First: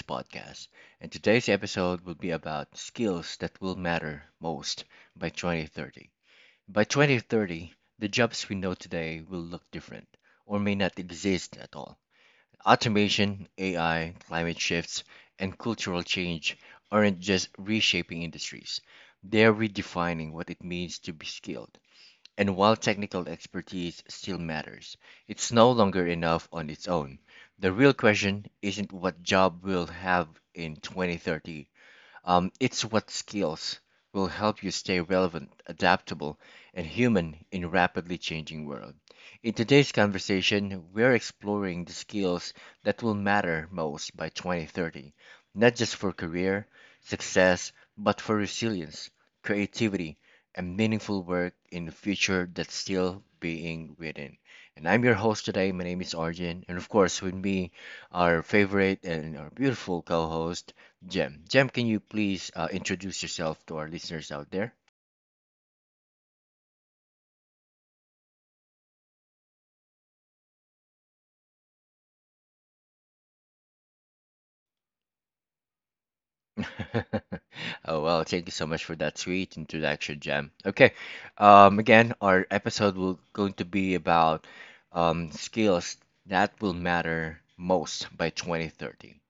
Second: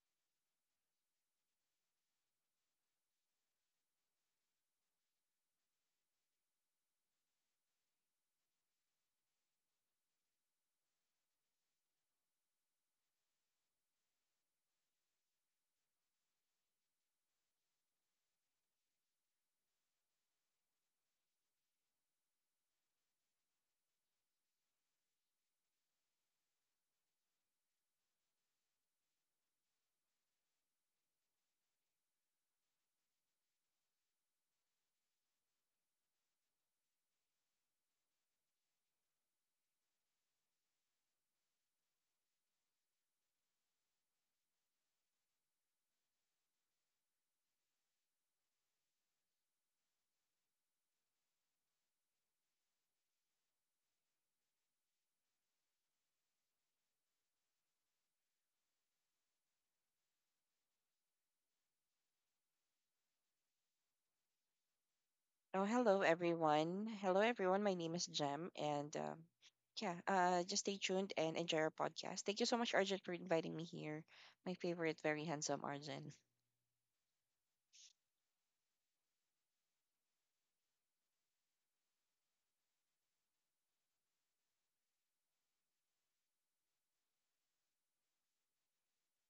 podcast. And today's episode will be about skills that will matter most by 2030. By 2030, the jobs we know today will look different or may not exist at all. Automation, AI, climate shifts, and cultural change aren't just reshaping industries, they're redefining what it means to be skilled. And while technical expertise still matters, it's no longer enough on its own. The real question isn't what job we'll have in 2030. It's what skills will help you stay relevant, adaptable, and human in a rapidly changing world. In today's conversation, we're exploring the skills that will matter most by 2030, not just for career success, but for resilience, creativity, and meaningful work in the future that's still being written. And I'm your host today. My name is Arjun, and of course, with me, our favorite and our beautiful co-host, Jem. Jem, can you please introduce yourself to our listeners out there? Oh, hello everyone. Hello everyone. My name is Jem, and yeah, just stay tuned and enjoy our podcast. Thank you so much, Arjun, for inviting me here. My favorite, very handsome Arjun. Oh, well, thank you so much for that sweet introduction, Jem. Okay, again, our episode will going to be about skills that will matter most by 2030.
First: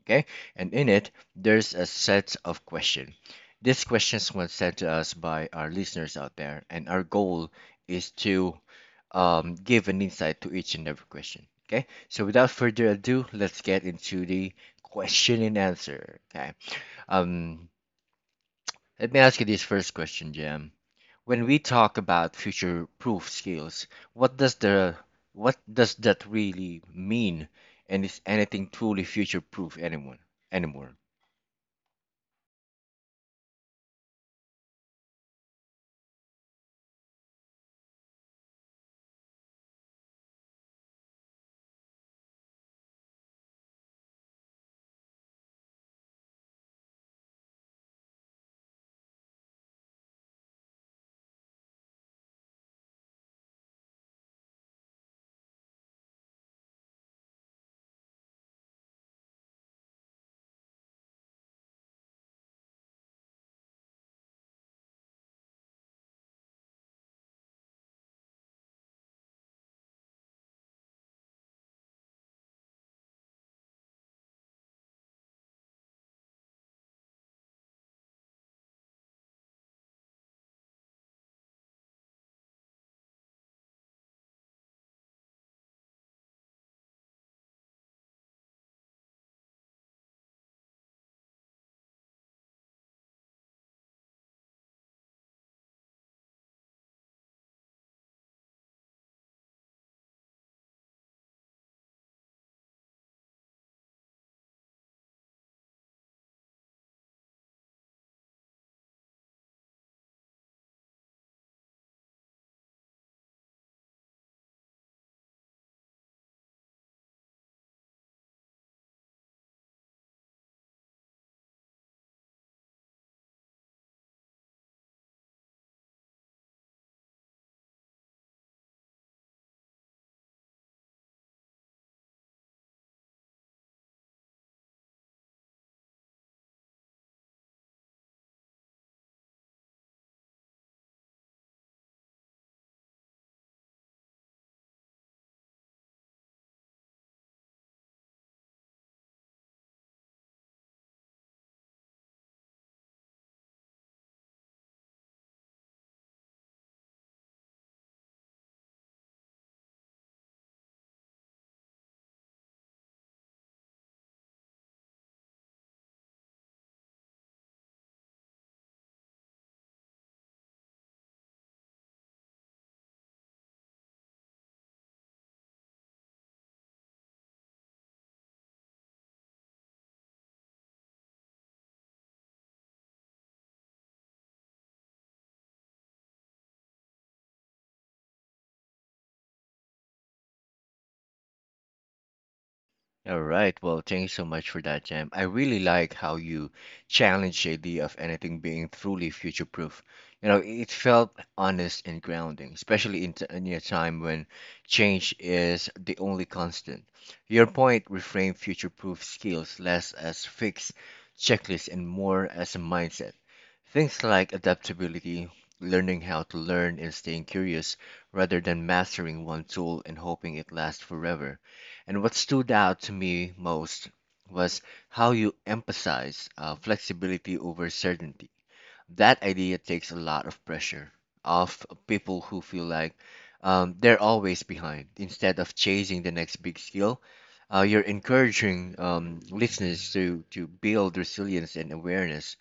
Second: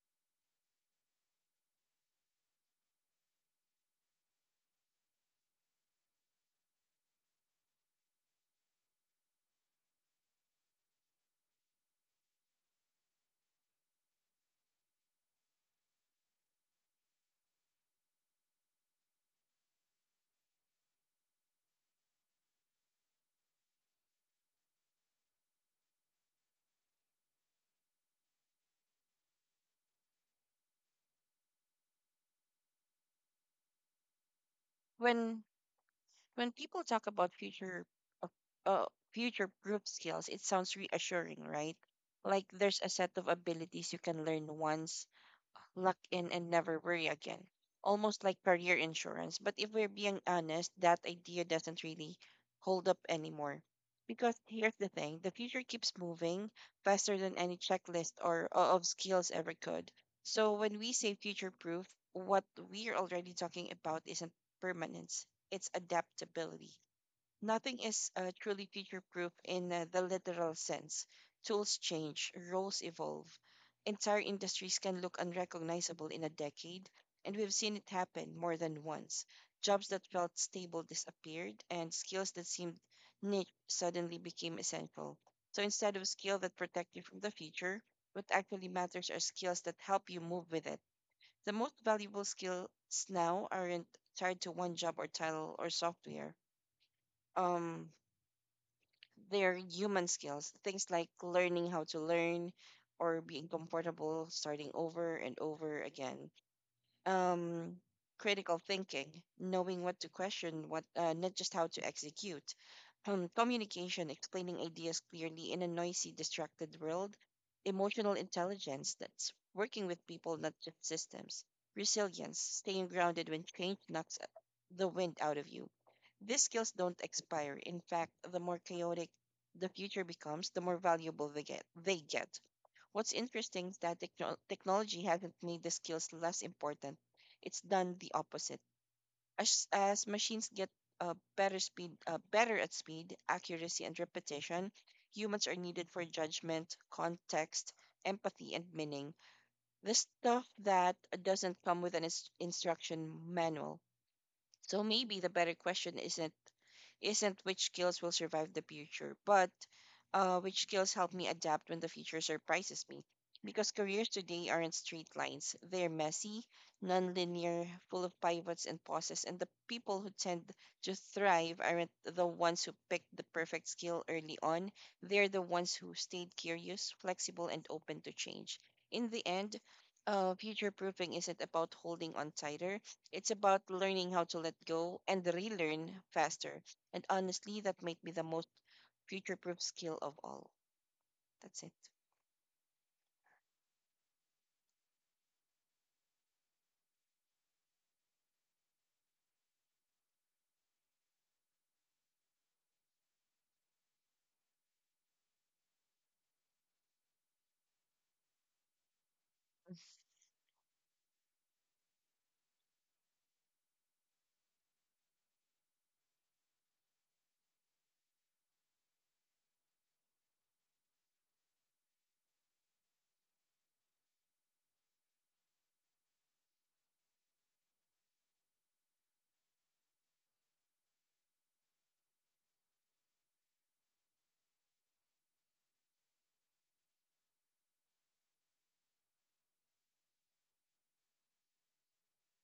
Okay, and in it there's a set of questions. These questions were sent to us by our listeners out there, and our goal is to give an insight to each and every question. Okay, so without further ado, let's get into the question and answer. Okay um let me ask you this first question, Jam. When we talk about future proof skills, what does that really mean, and is anything truly future proof anyone anymore? When when people talk about future, uh, uh, future group skills, it sounds reassuring, right? Like there's a set of abilities you can learn once, lock in and never worry again. Almost like career insurance. But if we're being honest, that idea doesn't really hold up anymore. Because here's the thing, the future keeps moving faster than any checklist of skills ever could. So when we say future proof, what we're already talking about isn't permanence, it's adaptability. Nothing is truly future proof in the literal sense. Tools change, roles evolve. Entire industries can look unrecognizable in a decade, and we've seen it happen more than once. Jobs that felt stable disappeared, and skills that seemed niche suddenly became essential. So instead of skill that protect you from the future, what actually matters are skills that help you move with it. The most valuable skills now aren't tied to one job or title or software. Um, their human skills, things like learning how to learn or being comfortable starting over and over again, um, critical thinking, knowing what to question, what not just how to execute. Communication, explaining ideas clearly in a noisy, distracted world. Emotional intelligence, that's working with people, not just systems. Resilience, staying grounded when change knocks the wind out of you. These skills don't expire. In fact, the more chaotic the future becomes, the more valuable they get. What's interesting is that technology hasn't made the skills less important. It's done the opposite. As machines get better at speed, accuracy, and repetition, humans are needed for judgment, context, empathy, and meaning. The stuff that doesn't come with an instruction manual. So maybe the better question isn't which skills will survive the future, but which skills help me adapt when the future surprises me. Because careers today aren't straight lines. They're messy, non-linear, full of pivots and pauses, and the people who tend to thrive aren't the ones who picked the perfect skill early on. They're the ones who stayed curious, flexible, and open to change. In the end, future proofing isn't about holding on tighter, it's about learning how to let go and relearn faster. And honestly, that might be the most future proof skill of all. That's it. All right. Well, thank you so much for that, Jam. I really like how you challenged the idea of anything being truly future-proof. You know, it felt honest and grounding, especially in a time when change is the only constant. Your point reframed future-proof skills less as fixed checklists and more as a mindset. Things like adaptability, learning how to learn, and staying curious rather than mastering one tool and hoping it lasts forever. And what stood out to me most was how you emphasize flexibility over certainty. That idea takes a lot of pressure off people who feel like they're always behind. Instead of chasing the next big skill, you're encouraging listeners to build resilience and awareness,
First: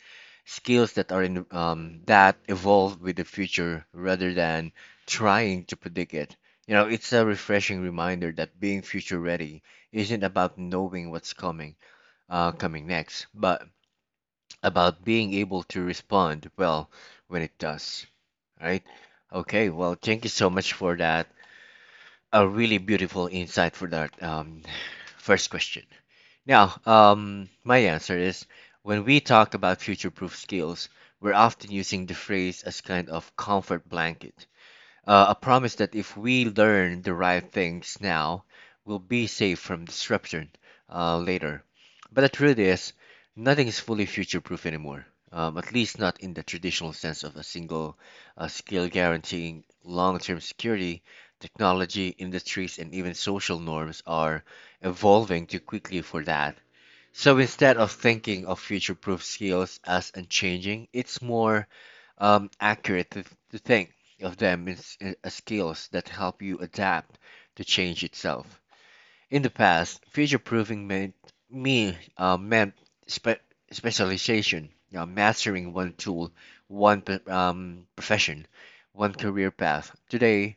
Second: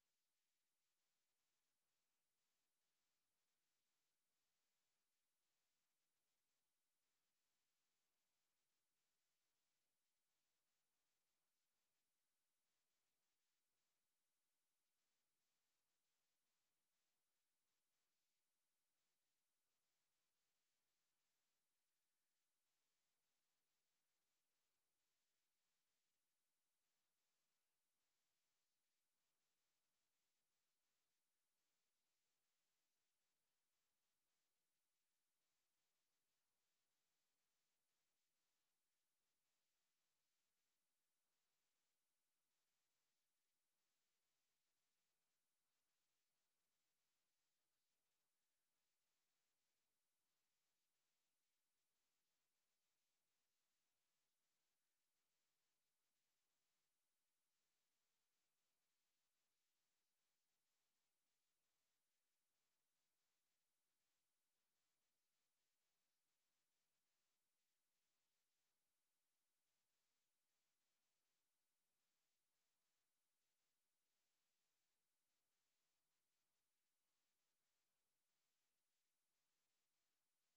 skills that are in, that evolve with the future rather than trying to predict it. You know, it's a refreshing reminder that being future ready isn't about knowing what's coming, coming next, but about being able to respond well when it does, right? Okay, well, thank you so much for that. A really beautiful insight for that first question. Now, my answer is, when we talk about future proof skills, we're often using the phrase as kind of comfort blanket, a promise that if we learn the right things now, we'll be safe from disruption later. But the truth is, nothing is fully future-proof anymore. At least not in the traditional sense of a single skill guaranteeing long-term security. Technology, industries, and even social norms are evolving too quickly for that. So instead of thinking of future-proof skills as unchanging, it's more accurate to think of them as skills that help you adapt to change itself. In the past, future proofing meant me meant spe- specialization, you know, mastering one tool, one profession, one career path. Today,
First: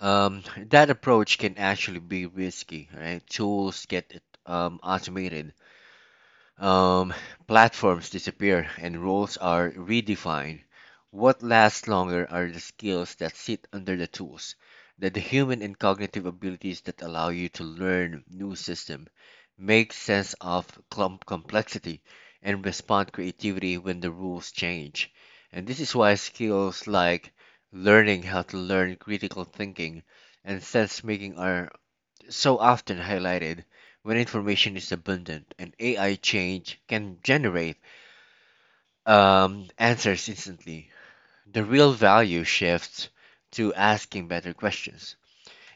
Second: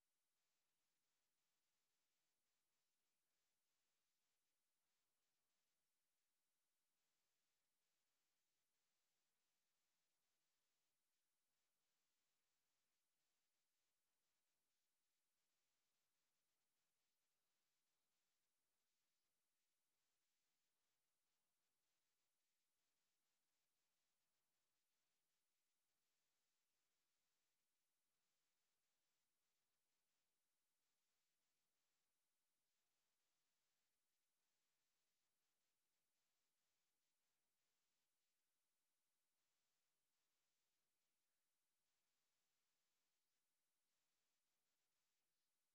um, that approach can actually be risky. Right? Tools get automated, um, platforms disappear, and roles are redefined. What lasts longer are the skills that sit under the tools, that the human and cognitive abilities that allow you to learn new system, make sense of clump complexity, and respond creativity when the rules change. And this is why skills like learning how to learn, critical thinking, and sense making are so often highlighted when information is abundant and AI change can generate answers instantly. The real value shifts to asking better questions,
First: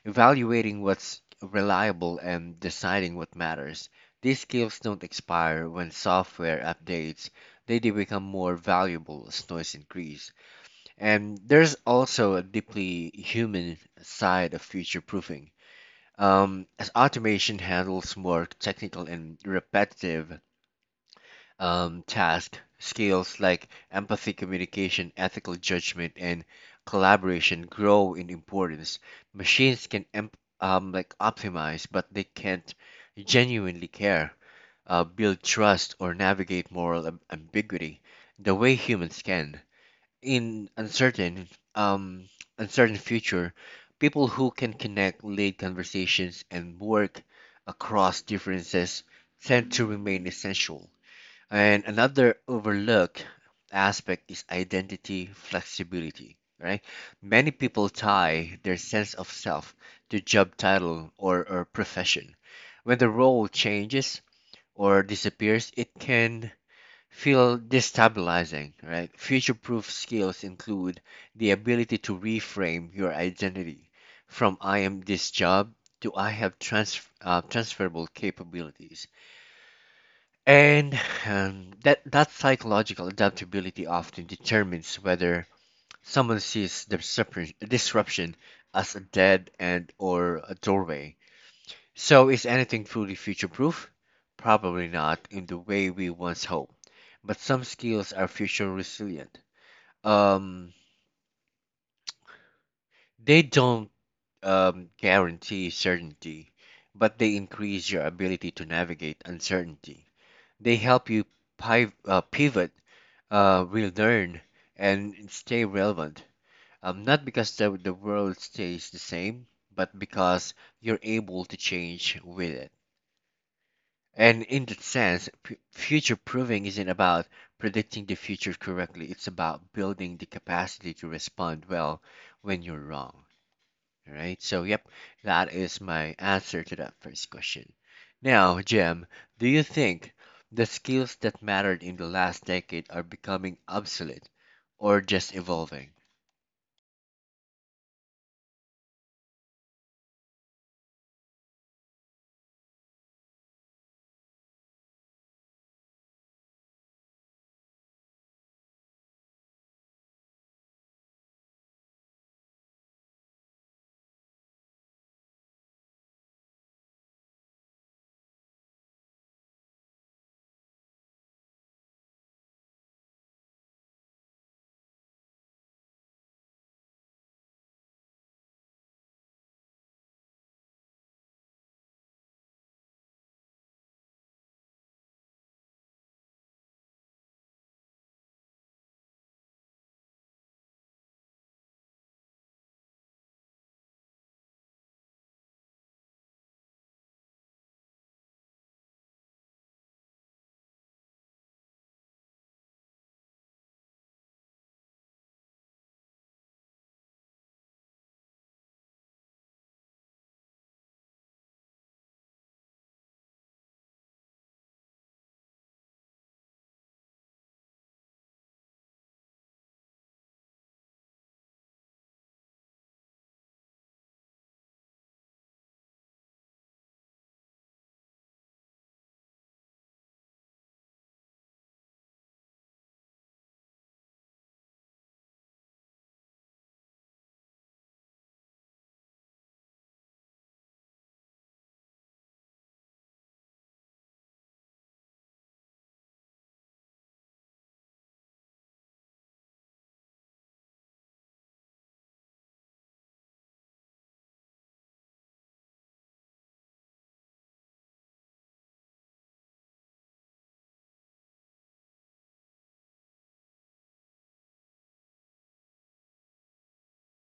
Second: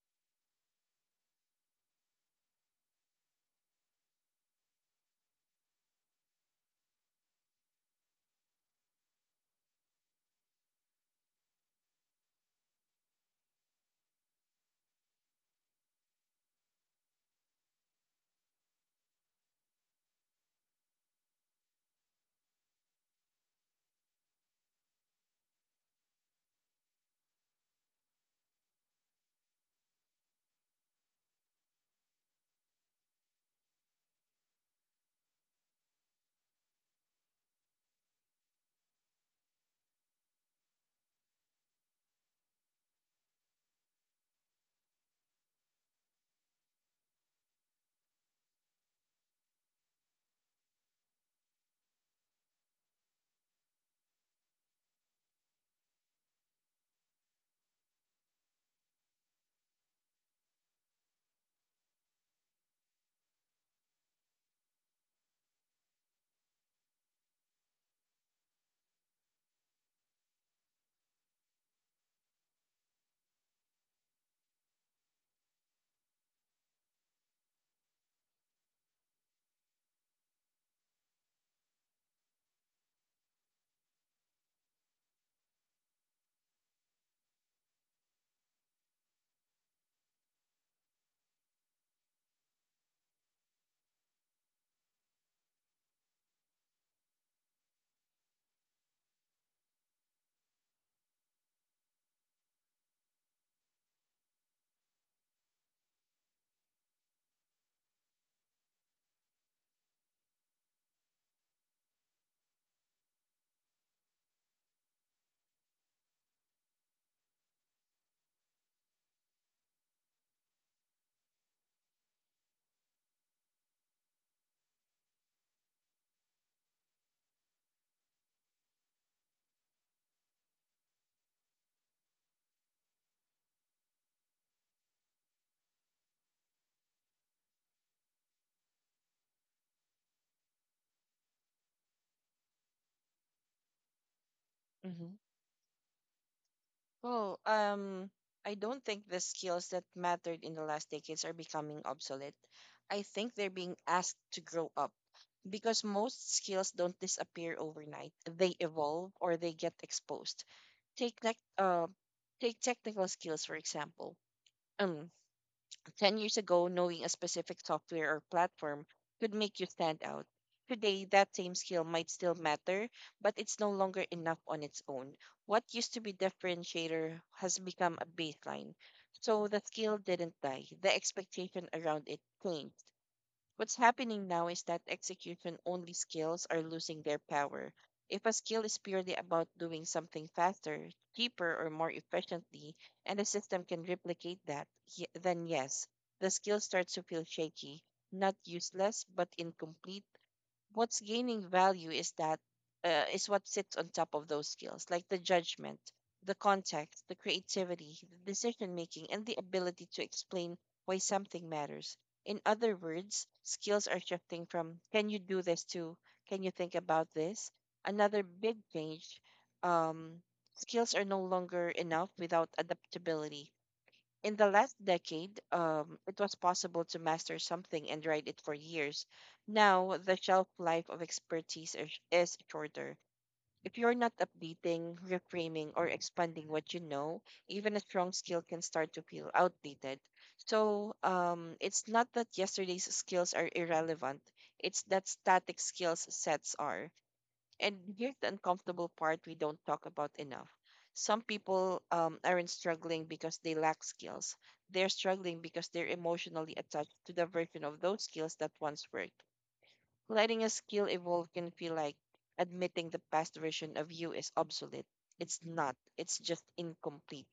evaluating what's reliable, and deciding what matters. These skills don't expire when software updates, they do become more valuable as noise increase. And there's also a deeply human side of future proofing. As automation handles more technical and repetitive tasks, skills like empathy, communication, ethical judgment, and collaboration grow in importance. Machines can like optimize, but they can't genuinely care, build trust, or navigate moral ambiguity the way humans can in uncertain um future. People who can connect, lead conversations, and work across differences tend to remain essential. And another overlooked aspect is identity flexibility, right? Many people tie their sense of self to job title or profession. When the role changes or disappears, it can feel destabilizing, right? Future proof skills include the ability to reframe your identity from I am this job to I have transferable capabilities. And that psychological adaptability often determines whether someone sees the disruption as a dead end or a doorway. So, is anything truly future proof? Probably not in the way we once hoped, but some skills are future resilient. Um, they don't guarantee certainty, but they increase your ability to navigate uncertainty. They help you pivot, relearn, and stay relevant. Not because the world stays the same, but because you're able to change with it. And in that sense, future proofing isn't about predicting the future correctly. It's about building the capacity to respond well when you're wrong. All right. So, yep, that is my answer to that first question. Now, Jim, do you think the skills that mattered in the last decade are becoming obsolete or Hmm. just evolving? Well, I don't think the skills that mattered in the last decades are becoming obsolete. I think they're being asked to grow up because most skills don't disappear overnight. They evolve or they get exposed. Take like uh, Take technical skills for example. 10 years ago, knowing a specific software or platform could make you stand out. Today, that same skill might still matter, but it's no longer enough on its own. What used to be differentiator has become a baseline. So the skill didn't die, the expectation around it changed. What's happening now is that execution only skills are losing their power. If a skill is purely about doing something faster, cheaper, or more efficiently, and the system can replicate that, then yes, the skill starts to feel shaky, not useless, but incomplete. What's gaining value is that is what sits on top of those skills, like the judgment, the context, the creativity, the decision making, and the ability to explain why something matters. In other words, skills are shifting from, can you do this, to can you think about this? Another big change, um, skills are no longer enough without adaptability. In the last decade, it was possible to master something and write it for years. Now, the shelf life of expertise is shorter. If you're not updating, reframing, or expanding what you know, even a strong skill can start to feel outdated. So, it's not that yesterday's skills are irrelevant, it's that static skills sets are. And here's the uncomfortable part we don't talk about enough. Some people aren't struggling because they lack skills. They're struggling because they're emotionally attached to the version of those skills that once worked. Letting a skill evolve can feel like admitting the past version of you is obsolete. It's not, it's just incomplete.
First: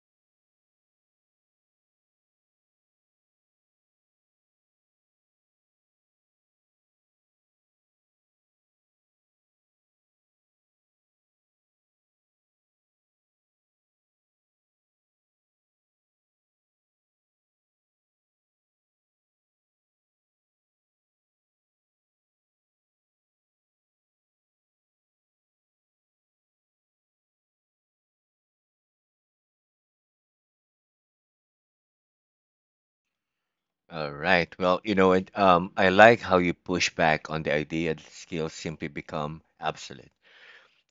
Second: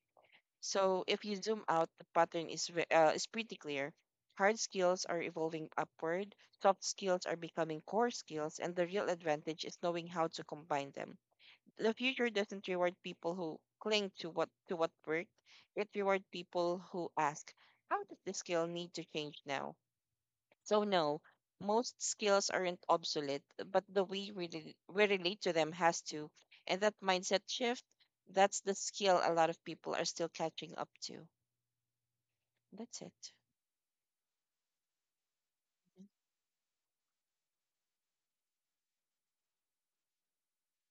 So if you zoom out, the pattern is is pretty clear. Hard skills are evolving upward, soft skills are becoming core skills, and the real advantage is knowing how to combine them. The future doesn't reward people who cling to what worked. It rewards people who ask, how does this skill need to change now? So no, most skills aren't obsolete, but the way we relate to them has to. And that mindset shift, that's the skill a lot of people are still catching up to. That's it. All right. Well, you know, I like how you push back on the idea that skills simply become obsolete.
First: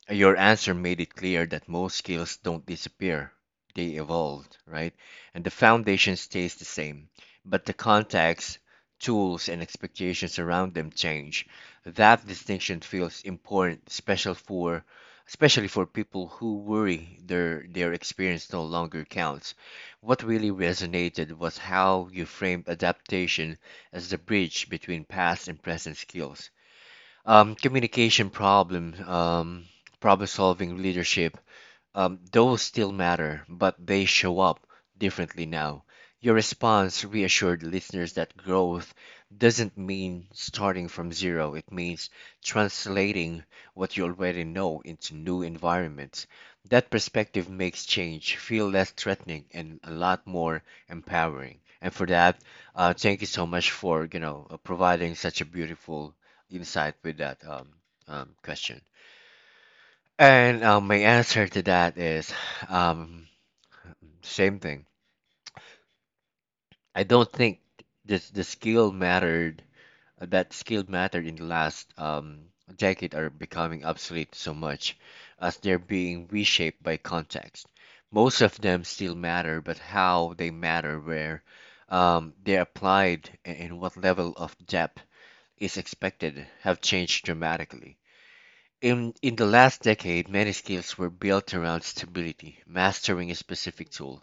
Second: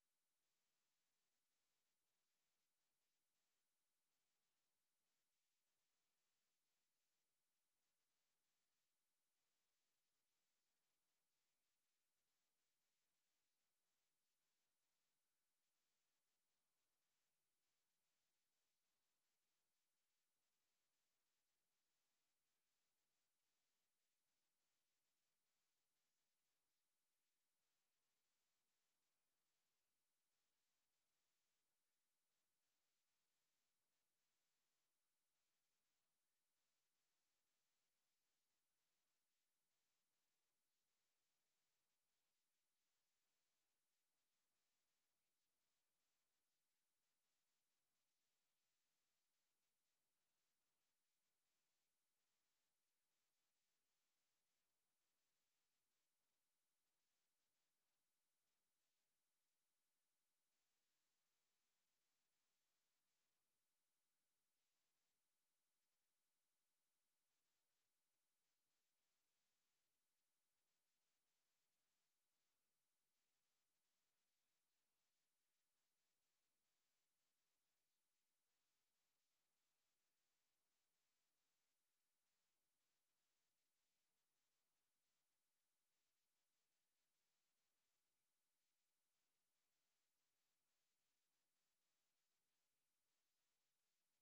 Your answer made it clear that most skills don't disappear, they evolve, right? And the foundation stays the same, but the context, tools, and expectations around them change. That distinction feels important, especially for people who worry their experience no longer counts. What really resonated was how you framed adaptation as the bridge between past and present skills. Communication, problem solving, leadership, those still matter, but they show up differently now. Your response reassured listeners that growth doesn't mean starting from zero. It means translating what you already know into new environments. That perspective makes change feel less threatening and a lot more empowering. And for that, thank you so much for you know providing such a beautiful insight with that question. And my answer to that is, um, same thing. I don't think this the skill mattered that skill mattered in the last decade are becoming obsolete so much as they're being reshaped by context. Most of them still matter, but how they matter, where they're applied, and what level of depth is expected have changed dramatically. In the last decade, many skills were built around stability, mastering a specific tool,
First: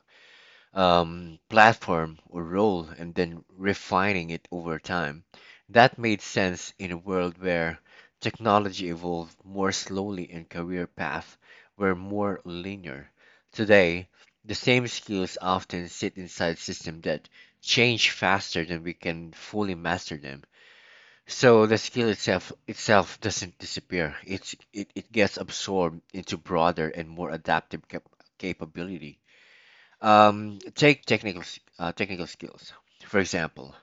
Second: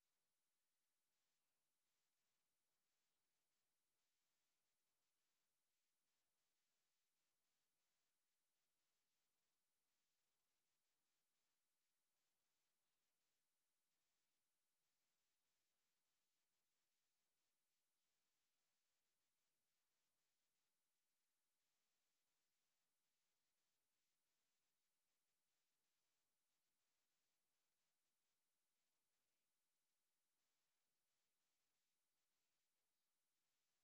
platform, or role, and then refining it over time. That made sense in a world where technology evolved more slowly and career paths were more linear. Today, the same skills often sit inside systems that change faster than we can fully master them. So the skill itself doesn't disappear. It gets absorbed into broader and more adaptive capability. Take technical skills, for example.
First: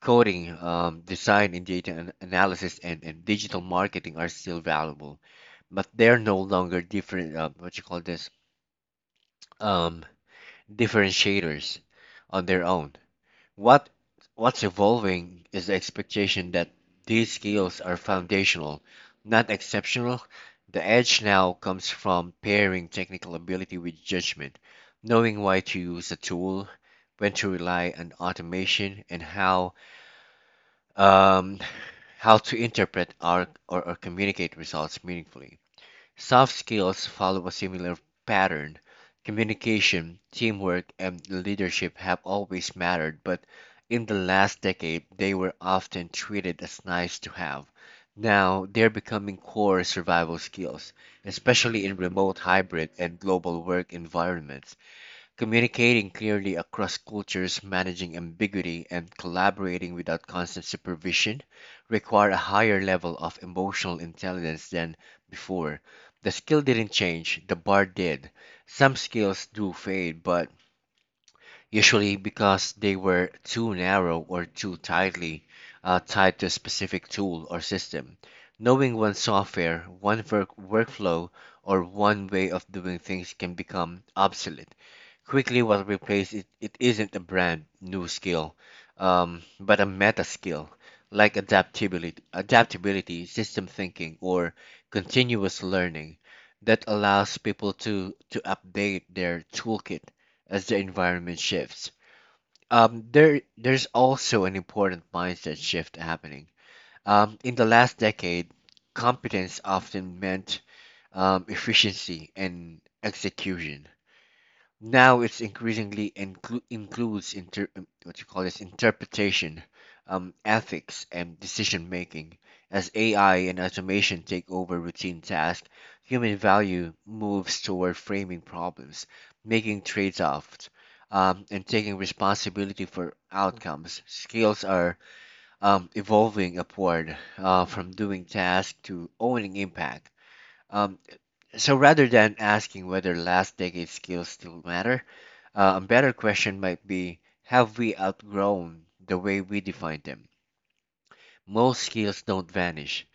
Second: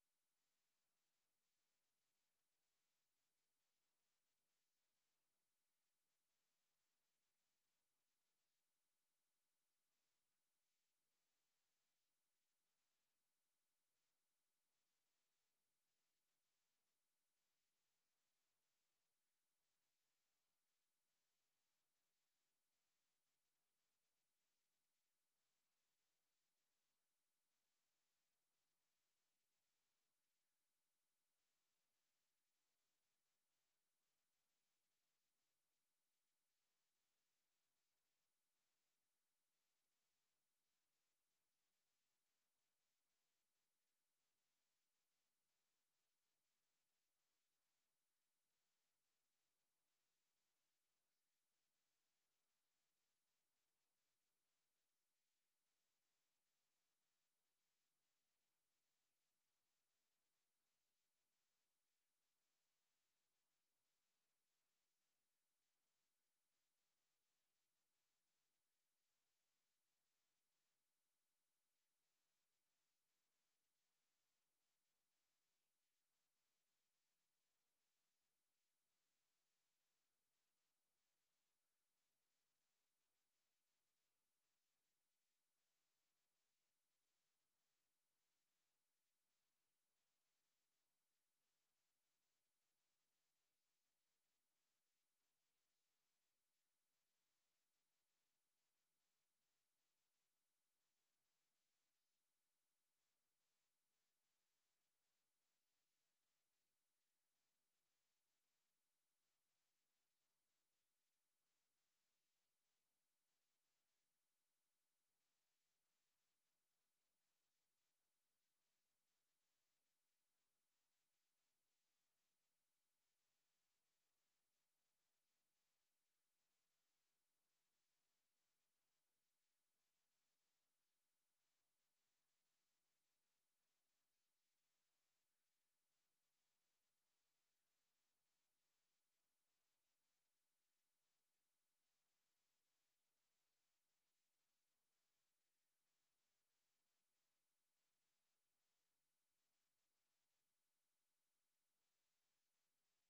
Coding, design and data analysis, and digital marketing are still valuable, but they're no longer different. What you call this? Um, Differentiators on their own. What what's evolving is the expectation that these skills are foundational, not exceptional. The edge now comes from pairing technical ability with judgment, knowing why to use a tool, when to rely on automation, and um, how to interpret our or communicate results meaningfully. Soft skills follow a similar pattern. Communication, teamwork, and leadership have always mattered, but in the last decade, they were often treated as nice to have. Now, they're becoming core survival skills, especially in remote, hybrid, and global work environments. Communicating clearly across cultures, managing ambiguity, and collaborating without constant supervision require a higher level of emotional intelligence than before. The skill didn't change, the bar did. Some skills do fade, but usually because they were too narrow or too tightly tied to a specific tool or system. Knowing one software, workflow, or one way of doing things can become obsolete quickly was replaced. It isn't a brand new skill, but a meta skill like adaptability, system thinking, or continuous learning that allows people to update their toolkit as the environment shifts. There's also an important mindset shift happening. In the last decade, competence often meant efficiency and execution. Now it's increasingly includes inter- what you call this interpretation, ethics and decision making. As ai and automation take over routine tasks, human value moves toward framing problems, making trade-offs, and taking responsibility for outcomes. Skills are evolving upward, from doing tasks to owning impact. um, so rather than asking whether last decade skills still matter, a better question might be, have we outgrown the way we define them? Most skills don't vanish,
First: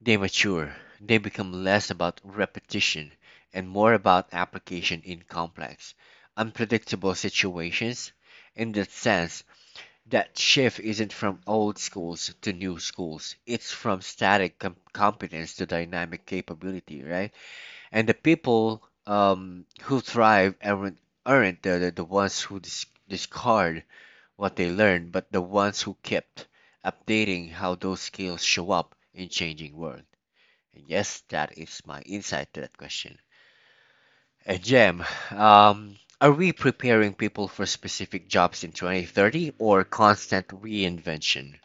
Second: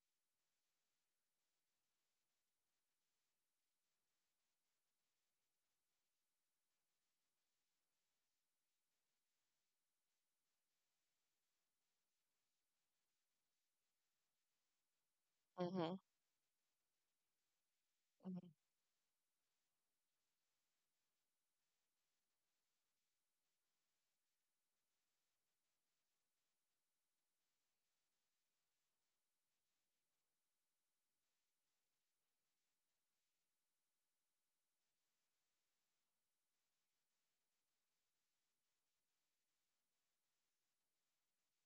they mature. They become less about repetition and more about application in complex, unpredictable situations. In that sense, that shift isn't from old schools to new schools, it's from static competence to Mm-hmm. dynamic capability, right? And the Hmm. people who thrive aren't the ones who discard what they learned, but the ones who kept updating how those skills show up in changing world. And yes, that is my insight to that question. And Jem, are we preparing people for specific jobs in 2030 or constant reinvention?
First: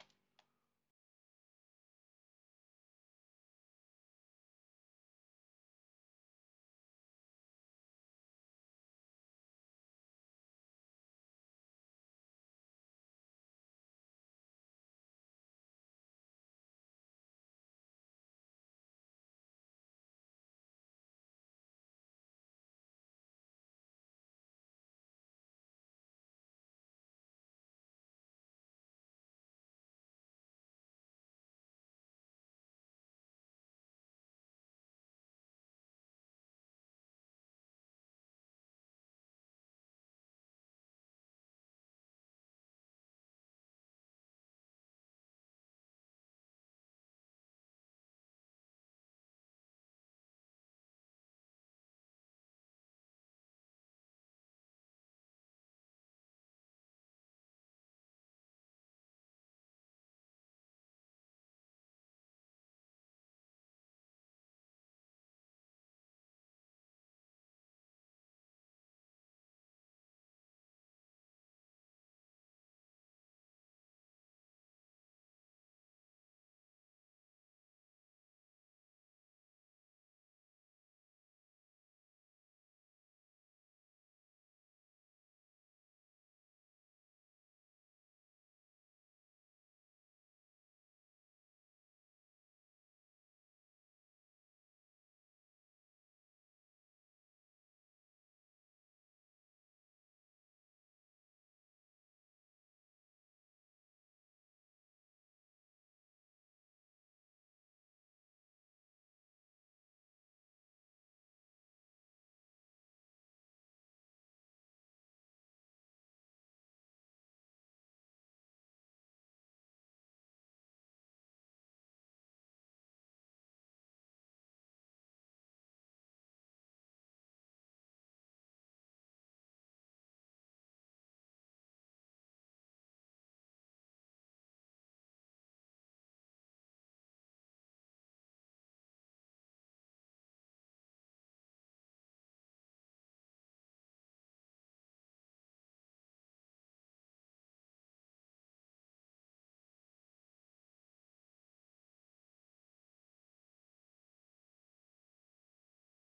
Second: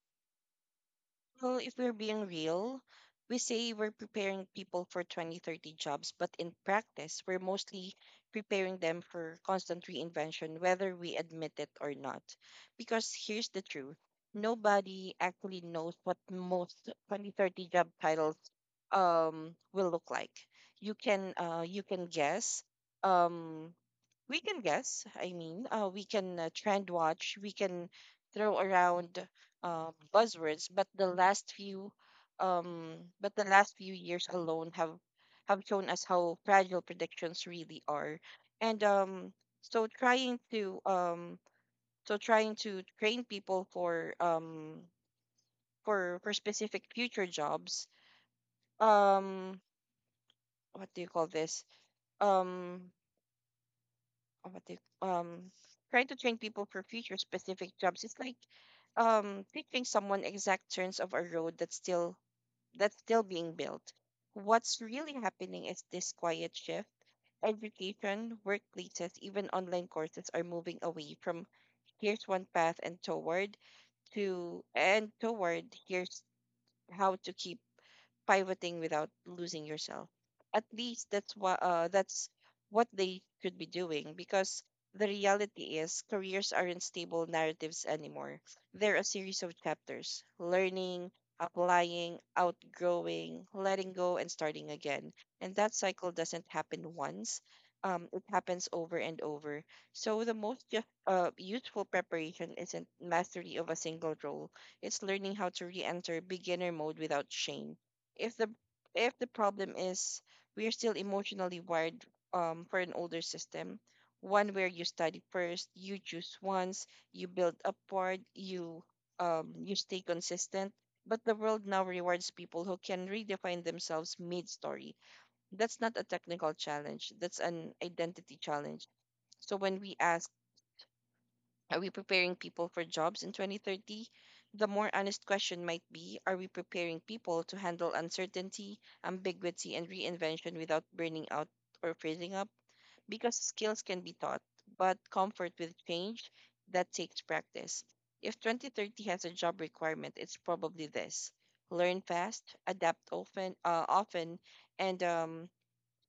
Well, if we're being real, we say we're preparing people for 2030 jobs, but in practice, we're mostly preparing them for constant reinvention, whether we admit it or not. Because here's the truth, nobody actually knows what most 2030 job titles will look like. You can guess. Um, we can guess. I mean, we can trend watch, we can throw around buzzwords, but um, the last few years alone have shown us how fragile predictions really are, and so trying to um, so trying to train people for specific future jobs, um, what do you call this? Um, um, what they, um Trying to train people for future specific jobs is like teaching someone exact turns of a road that's still being built. What's really happening is this quiet shift. Education, workplaces, even online courses are moving away from, here's one path, and toward, here's how to keep pivoting without losing yourself. At least that's what they could be doing, because the reality is careers aren't stable narratives anymore. They're a series of chapters: learning, applying, outgrowing, letting go, and starting again. And that cycle doesn't happen once. It happens over and over. So the most useful preparation isn't mastery of a single role. It's learning how to re-enter beginner mode without shame. If the if the problem is, we are still emotionally wired for an older system, one where you study first, you choose once, you build upward, you stay consistent. But the world now rewards people who can redefine themselves mid-story. That's not a technical challenge. That's an identity challenge. So when we ask, are we preparing people for jobs in 2030? The more honest question might be, are we preparing people to handle uncertainty, ambiguity, and reinvention without burning out or freezing up? Because skills can be taught, but comfort with change, that takes practice. If 2030 has a job requirement, it's probably this: learn fast, adapt often, and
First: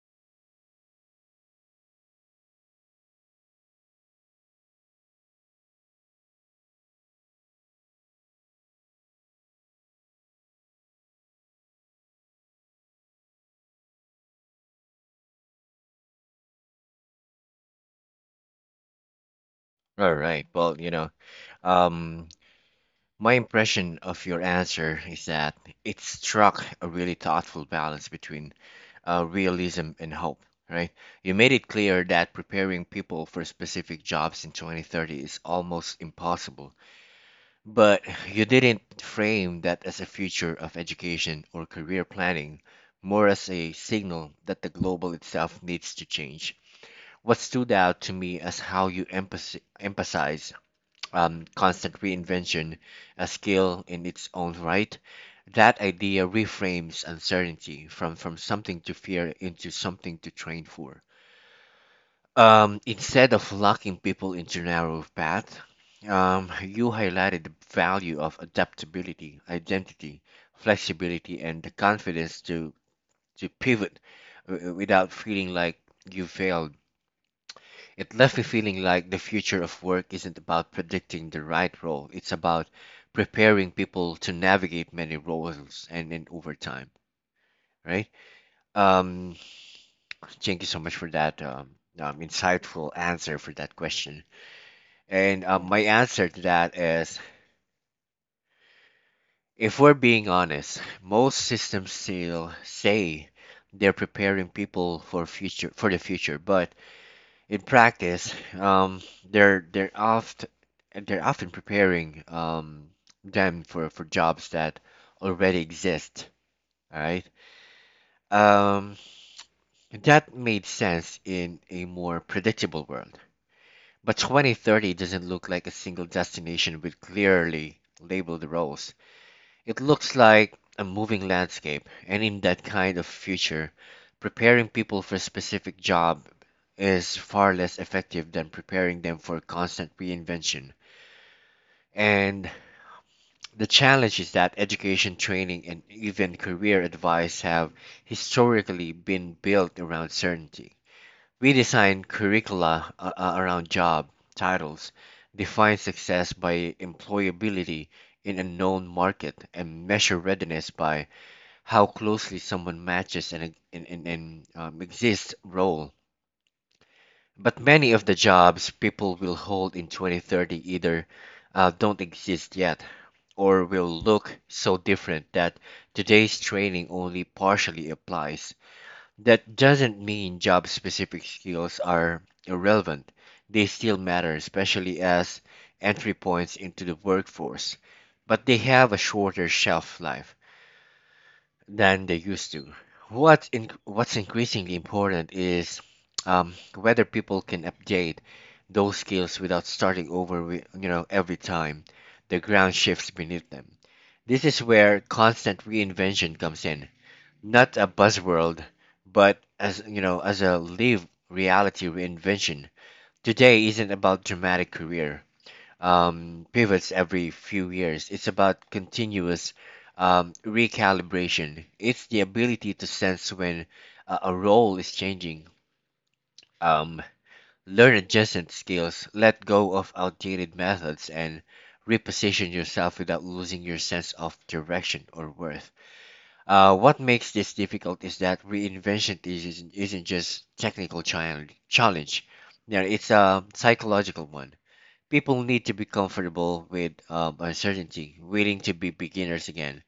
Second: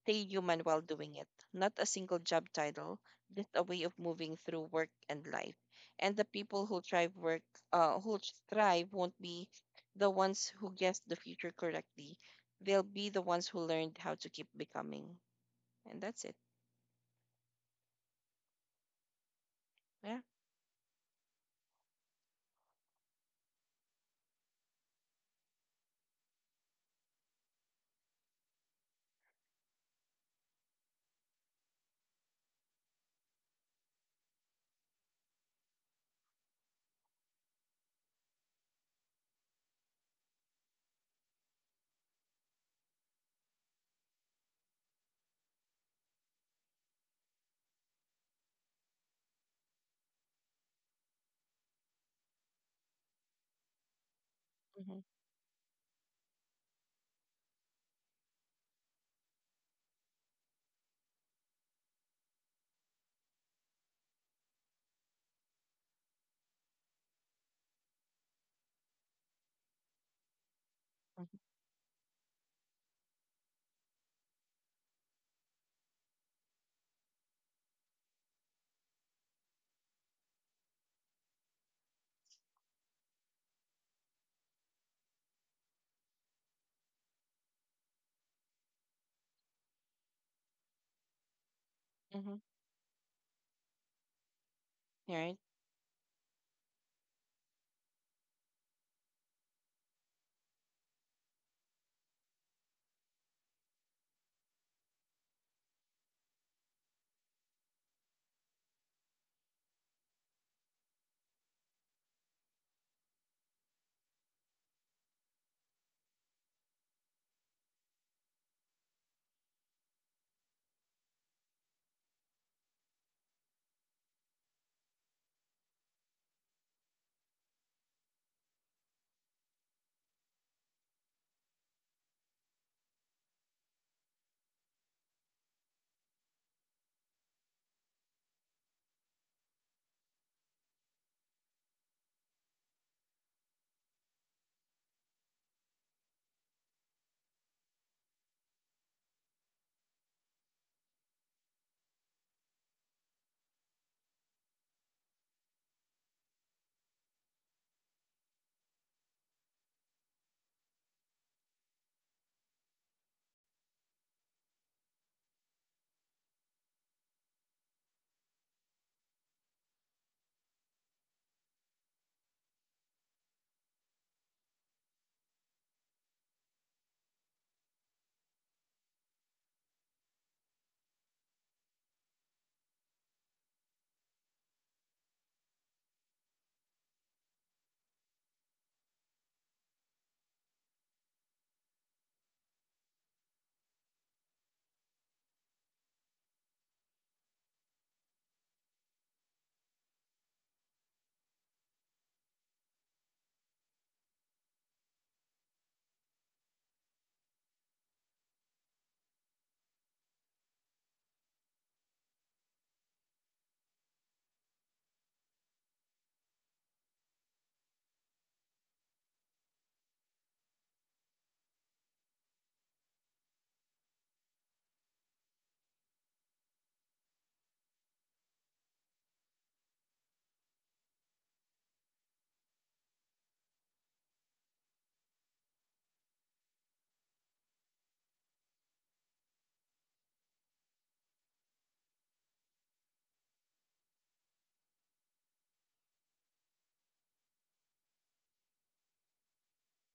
stay human while doing it. Not a single job title, just a way of moving through work and life. And the people who uh, who thrive won't be the ones who guessed the future correctly. They'll be the ones who learned how to keep becoming. And that's it. All Yeah. right. Well, you know, um, my impression of your answer is that it struck a really thoughtful balance between realism and hope, right? You made it clear that preparing people for specific jobs in 2030 is almost impossible, but you didn't frame that as a future of education or career planning, more as a signal that the global itself needs to change. What stood out to me as how you emphasize constant reinvention a skill in its own Mm-hmm. right. That idea reframes uncertainty from something to fear into something to train for. Instead of locking people into narrow path, you highlighted the value of adaptability, identity, flexibility, and the confidence to pivot without feeling like you failed. It left me feeling like the future of work isn't about predicting the right role, it's about preparing people to navigate many roles and over time, right? Um, Thank you so much for that Mm-hmm. insightful answer for that question. And my answer to that is, if we're being honest, most systems still say they're preparing people for the future, but in practice, um, they're they're oft they're often preparing them for jobs that already exist. All right. Um, that made sense in a more predictable world. But 2030 doesn't look like a single destination with clearly labeled roles. It looks like a moving landscape, and in that kind of future, preparing people for a specific job is far less effective than preparing them for constant reinvention. And the challenge is that education, training, and even career advice have historically been built around certainty. We design curricula around job titles, define success by employability in a known market, and measure readiness by how closely someone matches an exist role. But many of the jobs people will hold in 2030 either don't exist yet or will look so different that today's training only partially applies. That doesn't mean job specific skills are irrelevant. They still matter, especially as entry points into the workforce, but they have a shorter shelf life than they used to. What's increasingly important is whether people can update those skills without starting over, with, you know, every time the ground shifts beneath them. This is where constant reinvention comes in, not a buzzword, but as you know, as a live reality reinvention. Today isn't about dramatic career pivots every few years. It's about continuous recalibration. It's the ability to sense when a role is changing, um, learn adjacent skills, let go of outdated methods, and reposition yourself without losing your sense of direction or worth. What makes this difficult is that reinvention is, isn't just technical challenge. Yeah, it's a psychological one. People need to be comfortable with uncertainty, willing to be beginners again,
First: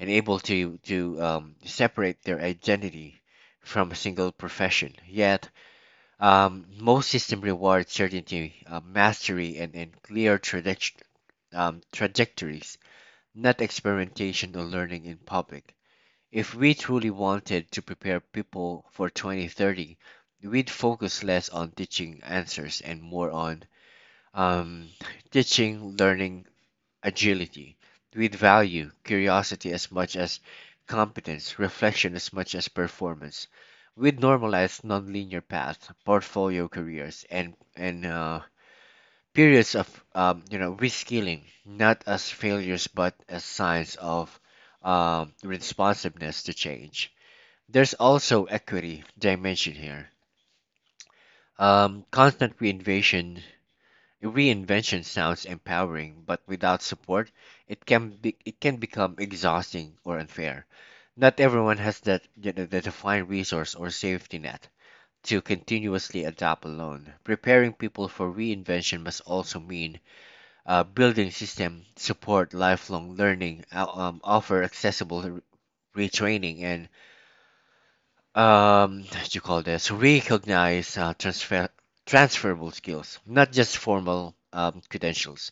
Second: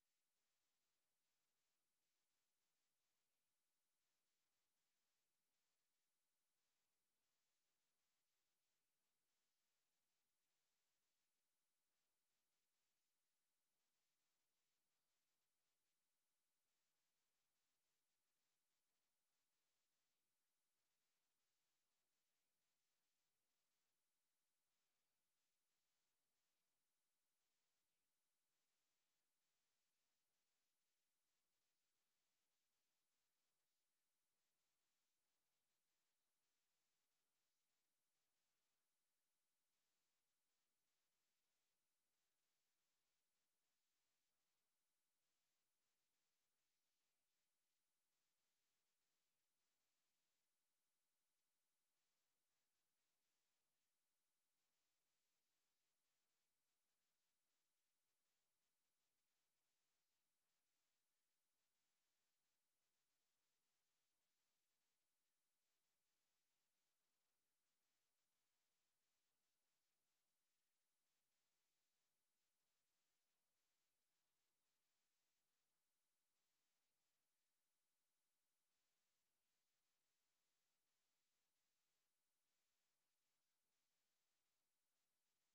and able to separate their identity from a single profession. Yet, most system reward certainty, mastery, and clear trajectories, not experimentation or learning in public. If we truly wanted to prepare people for 2030, we'd focus less on teaching answers and more on um, teaching, learning, agility. With value curiosity as much as competence, reflection as much as performance. With normalize nonlinear paths, portfolio careers, and periods of you know reskilling, not as failures but as signs of responsiveness to change. There's also equity dimension here. Constant reinvention Reinvention sounds empowering, but without support, it can become exhausting or unfair. Not everyone has that the defined resource or safety net to continuously adapt alone. Preparing people for reinvention must also mean building system support, lifelong learning, offer accessible retraining, and what you call this recognize transferable skills, not just formal credentials.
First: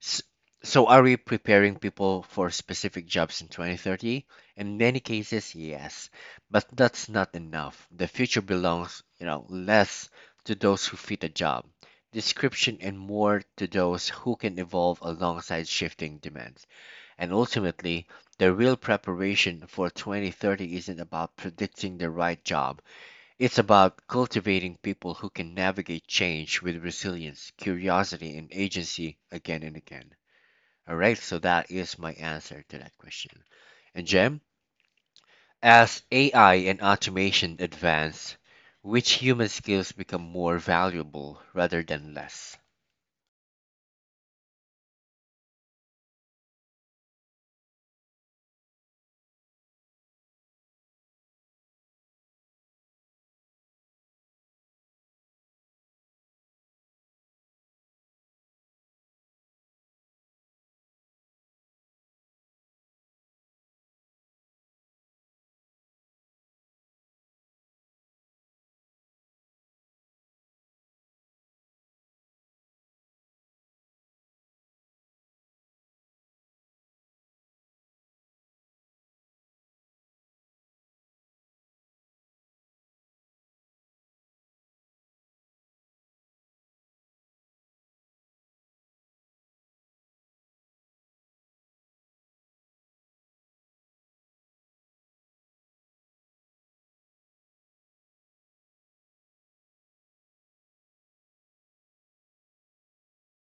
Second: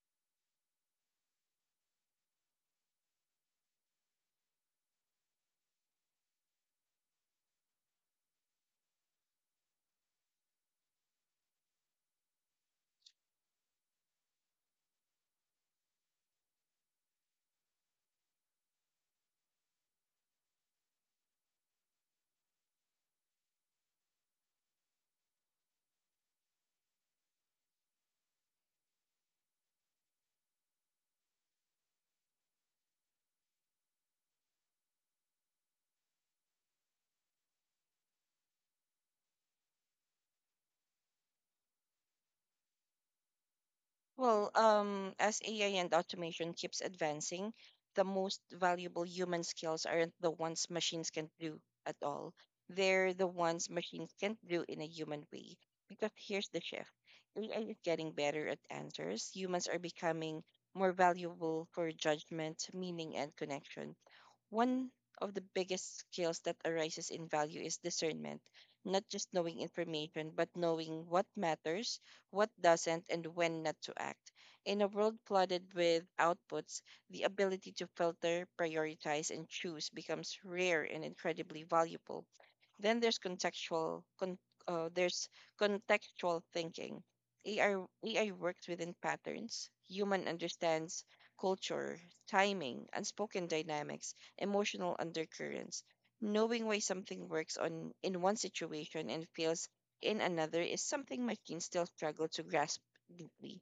S- So, are we preparing people for specific jobs in 2030? In many cases, yes, but that's not enough. The future belongs, you know, less to those who fit a job description and more to those who can evolve alongside shifting demands. And ultimately, the real preparation for 2030 isn't about predicting the right job. It's about cultivating people who can navigate change with resilience, curiosity, and agency again and again. All right, so that is my answer to that question. And Jem, as AI and automation advance, which human skills become more valuable rather than less? Well, as AI and automation keeps advancing, the most valuable human skills aren't the ones machines can do at all. They're the ones machines can't do in a human way. Because here's the shift, AI is getting better at answers, humans are becoming more valuable for judgment, meaning, and connection. One of the biggest skills that arises in value is discernment, not just knowing information, but knowing what matters, what doesn't, and when not to act. In a world flooded with outputs, the ability to filter, prioritize, and choose becomes rare and incredibly valuable. Then there's uh, there's contextual thinking. AI works within patterns. Human understands culture, timing, unspoken dynamics, emotional undercurrents. Knowing why something works on in one situation and fails in another is something machines still struggle to grasp deeply.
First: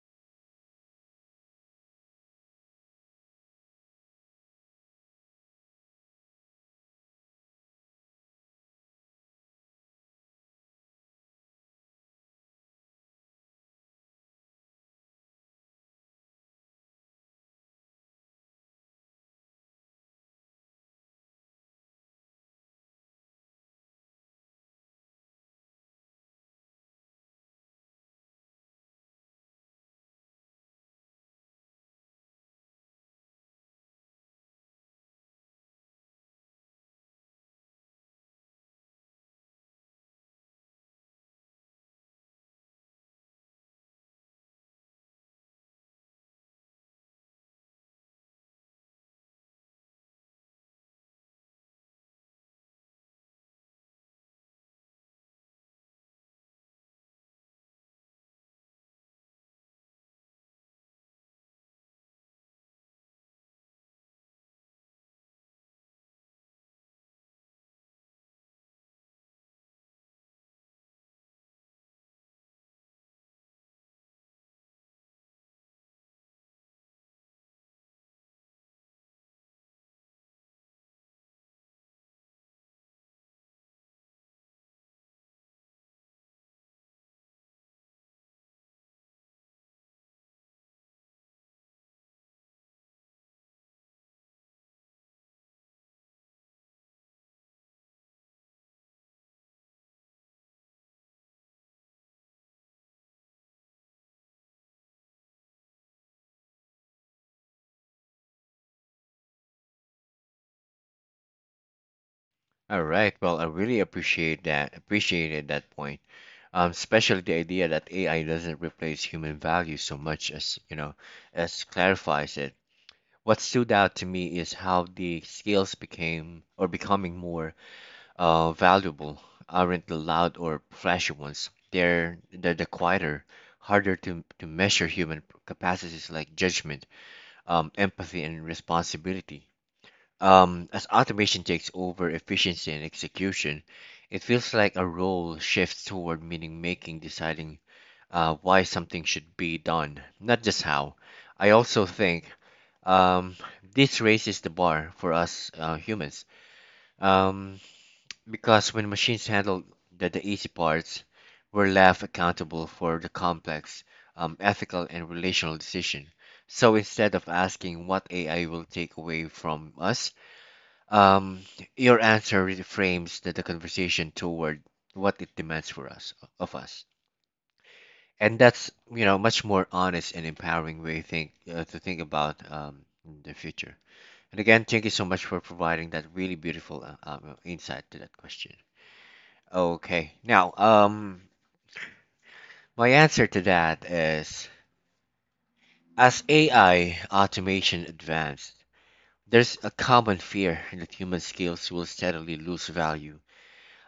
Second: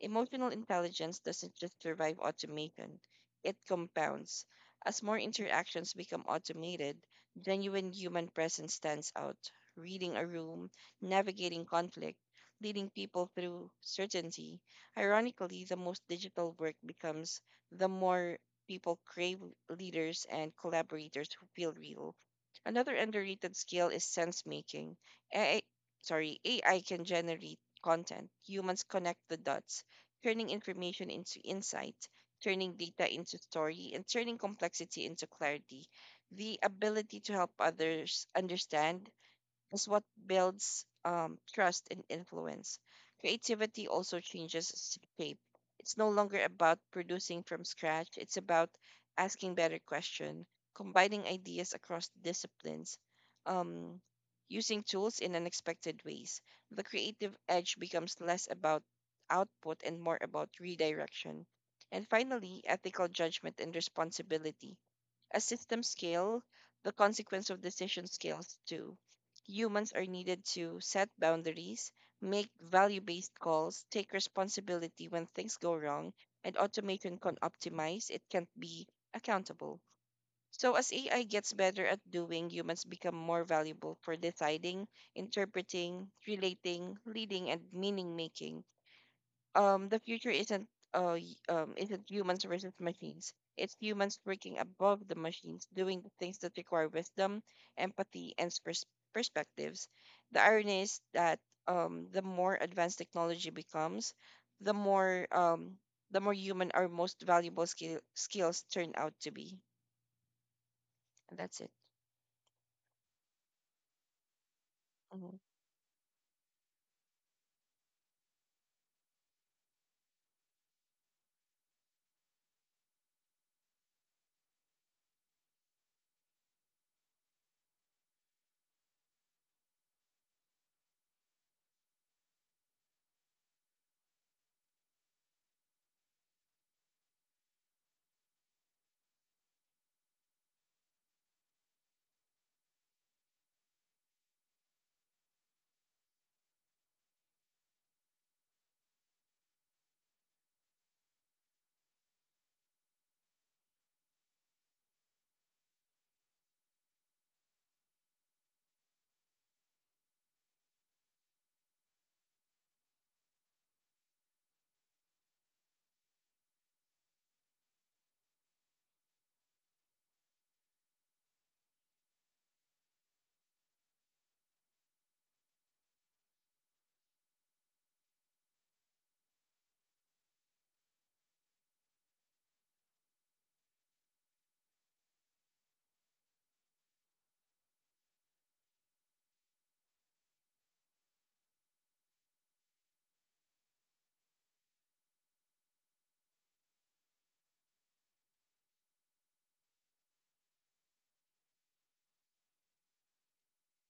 Emotional intelligence doesn't just survive automation, it compounds. As more interactions become automated, genuine human presence stands out. Reading a room, navigating conflict, leading people through certainty. Ironically, the most digital work becomes, the more people crave leaders and collaborators who feel real. Another underrated skill is sense making. AI, sorry, AI can generate content. Humans connect the dots, turning information into insight, turning data into story, and turning complexity into clarity. The ability to help others understand is what builds trust and influence. Creativity also changes its shape. It's no longer about producing from scratch, it's about asking better questions, combining ideas across disciplines, um, using tools in unexpected ways. The creative edge becomes less about output and more about redirection. And finally, ethical judgment and responsibility a system scale, the consequence of decision scales too. Humans are needed to set boundaries, make value based calls, take responsibility when things go wrong, and automation can optimize. It can't be accountable. So, as AI gets better at doing, humans become more valuable for deciding, interpreting, relating, leading, and meaning making the future isn't isn't humans versus machines. It's humans working above the machines, doing the things that require wisdom, empathy, and perspectives. The irony is that the more advanced technology becomes, the more um the more human our most valuable skills turn out to be. And that's it. All right, well, I really Mhm. appreciated that point, especially the idea that AI doesn't replace human value so much as, you know, as clarifies it. What stood out to me is how the skills became or becoming more valuable aren't the loud or flashy ones. They're the quieter, harder to measure human capacities like judgment, empathy, and responsibility. As automation takes over efficiency and execution, it feels like a role shifts toward meaning making, deciding why something should be done, not just how. I also think um, this raises the bar for us humans. Um, because when machines handled the easy parts, we're left accountable for the complex ethical and relational decision. So instead of asking what AI will take away from us, um, your answer reframes the conversation toward what it demands for us of us. And that's you know much more honest and empowering way think to think about the future. And again, thank you so much for providing that really beautiful insight to that question. Okay. Now, my answer to that is, as AI automation advanced, there's a common fear that human skills will steadily lose value.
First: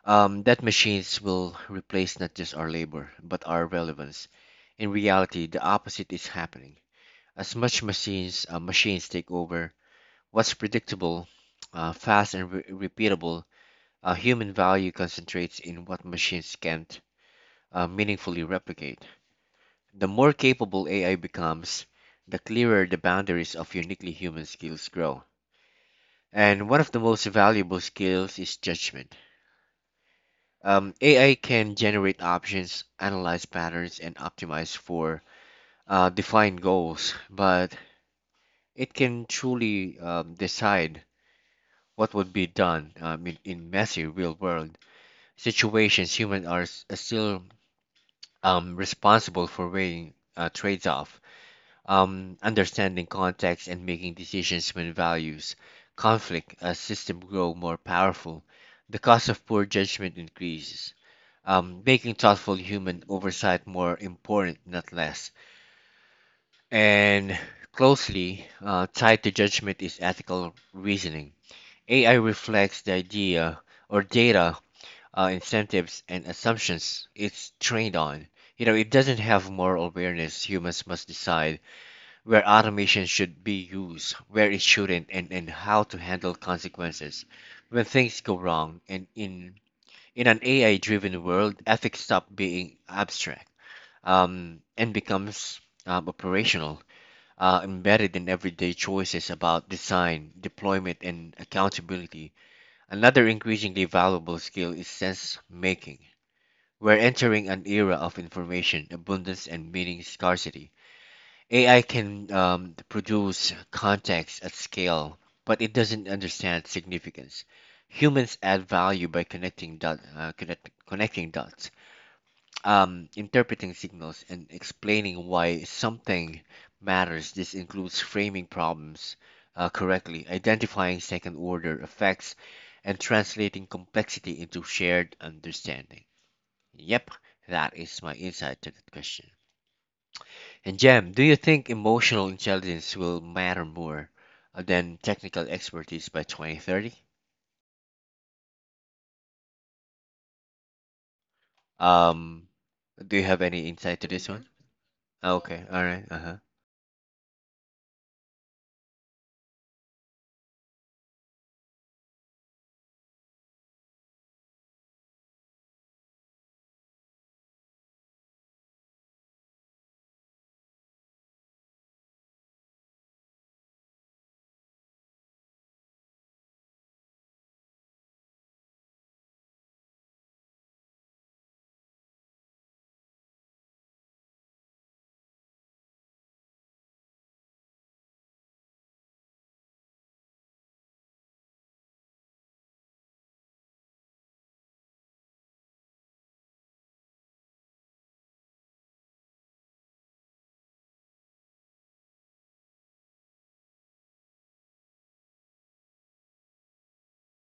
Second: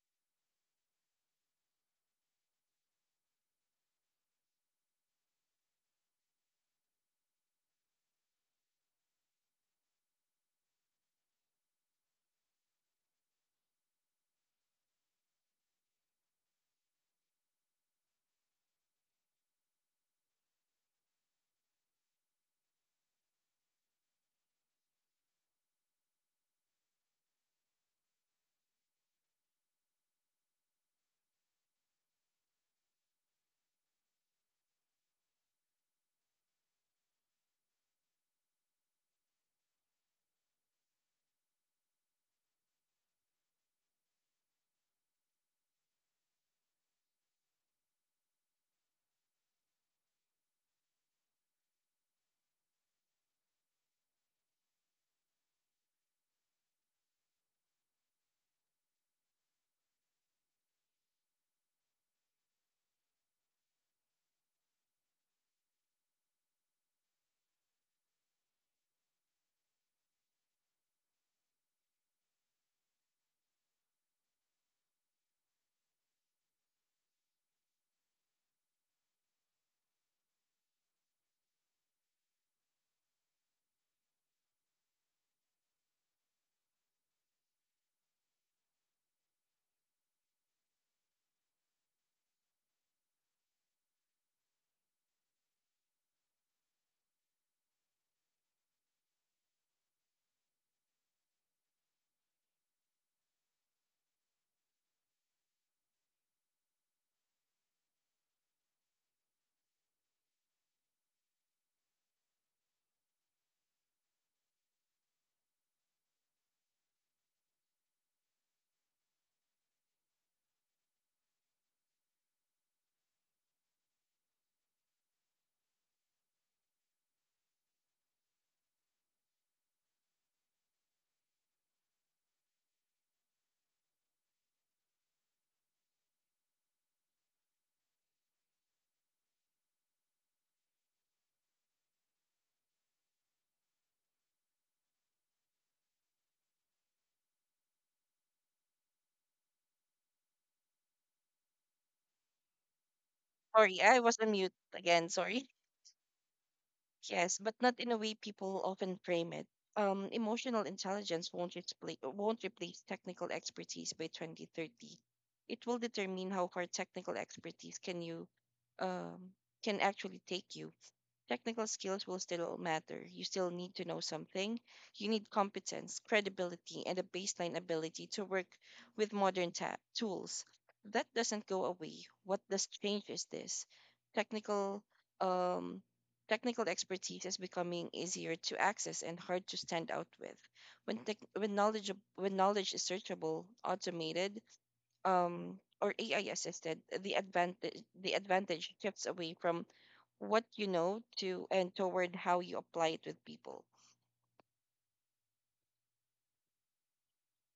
That machines will replace not just our labor, but our relevance. In reality, the opposite is happening. As much machines machines take over what's predictable, fast and repeatable, human value concentrates in what machines can't meaningfully replicate. The more capable AI becomes, the clearer the boundaries of uniquely human skills grow. And one of the most valuable skills is judgment. AI can generate options, analyze patterns, and optimize for defined goals, but it can truly decide what would be done in messy real world situations. Humans are still responsible for weighing trades off, understanding context and making decisions when values, conflict, a system grow more powerful, the cost of poor judgment increases. Making thoughtful human oversight more important, not less. And closely tied to judgment is ethical reasoning. AI reflects the idea or data, incentives, and assumptions it's trained on. You know, it doesn't have moral awareness. Humans must decide where automation should be used, where it shouldn't, and how to handle consequences when things go wrong. And in an AI driven world, ethics stop being abstract and becomes operational, embedded in everyday choices about design, deployment, and accountability. Another increasingly valuable skill is sense making. We're entering an era of information abundance and meaning scarcity. AI can produce context at scale, but it doesn't understand significance. Humans add value by connecting dots, interpreting signals, and explaining why something matters. This includes framing problems correctly, identifying second-order effects, and translating complexity into shared understanding. Yep, that is my insight to that question. And Jam, do you think emotional intelligence will matter more than technical expertise by 2030? Um, do you have any Sorry, insight I to was this on one? mute again. Sorry. Okay, all right, uh-huh. Yes, but not in a way people often frame it. Emotional intelligence won't replace technical expertise by 2030. It will determine how far technical expertise can you um, can actually take you. Technical skills will still matter. You still need to know something. You need competence, credibility, and a baseline ability to work with modern tools. That doesn't go away. What does change is this: technical, um, technical expertise is becoming easier to access and hard to stand out with. When tech when knowledge when knowledge is searchable, automated, um, or AI assisted, the advantage shifts away from what you know to and toward how you apply it with people.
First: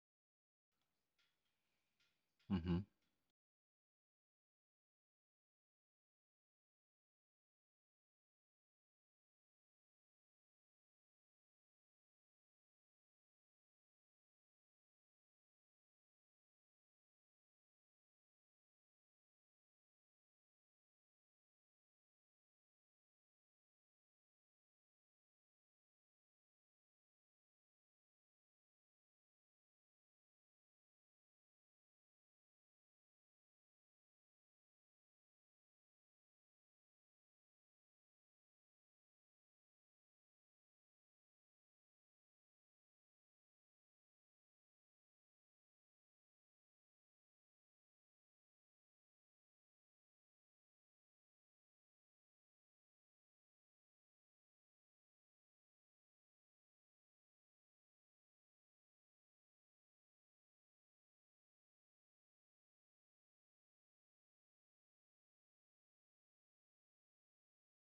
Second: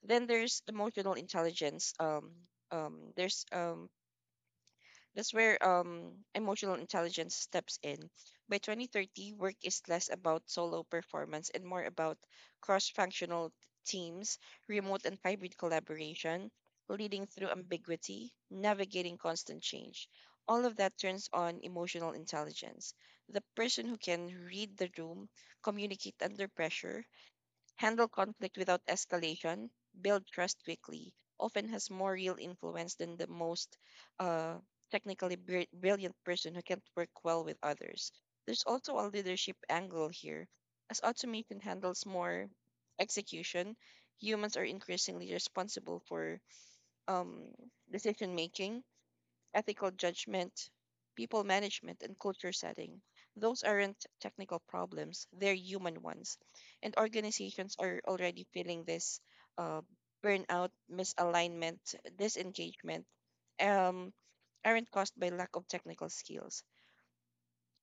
Then there's emotional intelligence. Mm-hmm. There's That's where emotional intelligence steps in. By 2030, work is less about solo performance and more about cross functional teams, remote and hybrid collaboration, leading through ambiguity, navigating constant change. All of that turns on emotional intelligence. The person who can read the room, communicate under pressure, handle conflict without escalation, build trust quickly, often has more real influence than the most uh, technically brilliant person who can't work well with others. There's also a leadership angle here. As automation handles more execution, humans are increasingly responsible for um, decision making ethical judgment, people management, and culture setting. Those aren't technical problems, they're human ones. And organizations are already feeling this uh, burnout, misalignment, disengagement um, aren't caused by lack of technical skills.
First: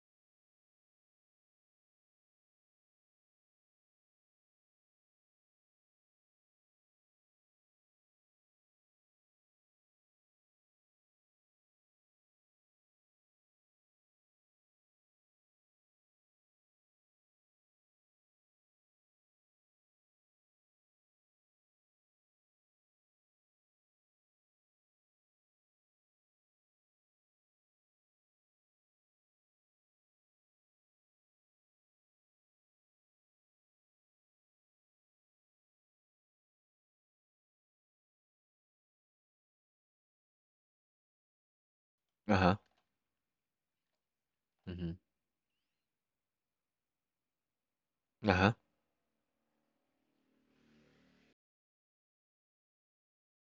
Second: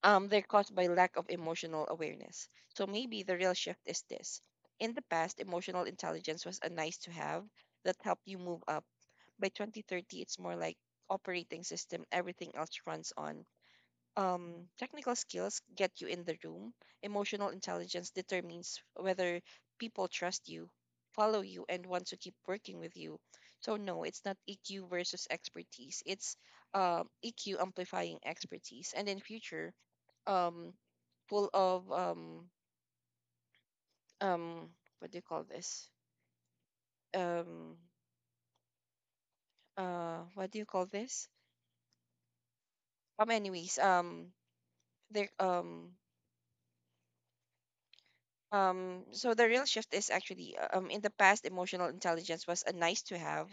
They're caused by lack of emotional awareness. So maybe the real shift is this. In the past, emotional intelligence was a nice to have that helped you move up. By 2030 it's more like operating system everything else runs on. Technical skills get you in the room. Emotional intelligence determines whether people trust you, follow you, and want to keep working with you. So no, it's not EQ versus expertise, it's EQ amplifying expertise. And in future um, full of um, what do you call this? um, what do you call this? Uh-huh. Anyways Mm-hmm. there Uh-huh. So the real shift is actually in the past, emotional intelligence was a nice to have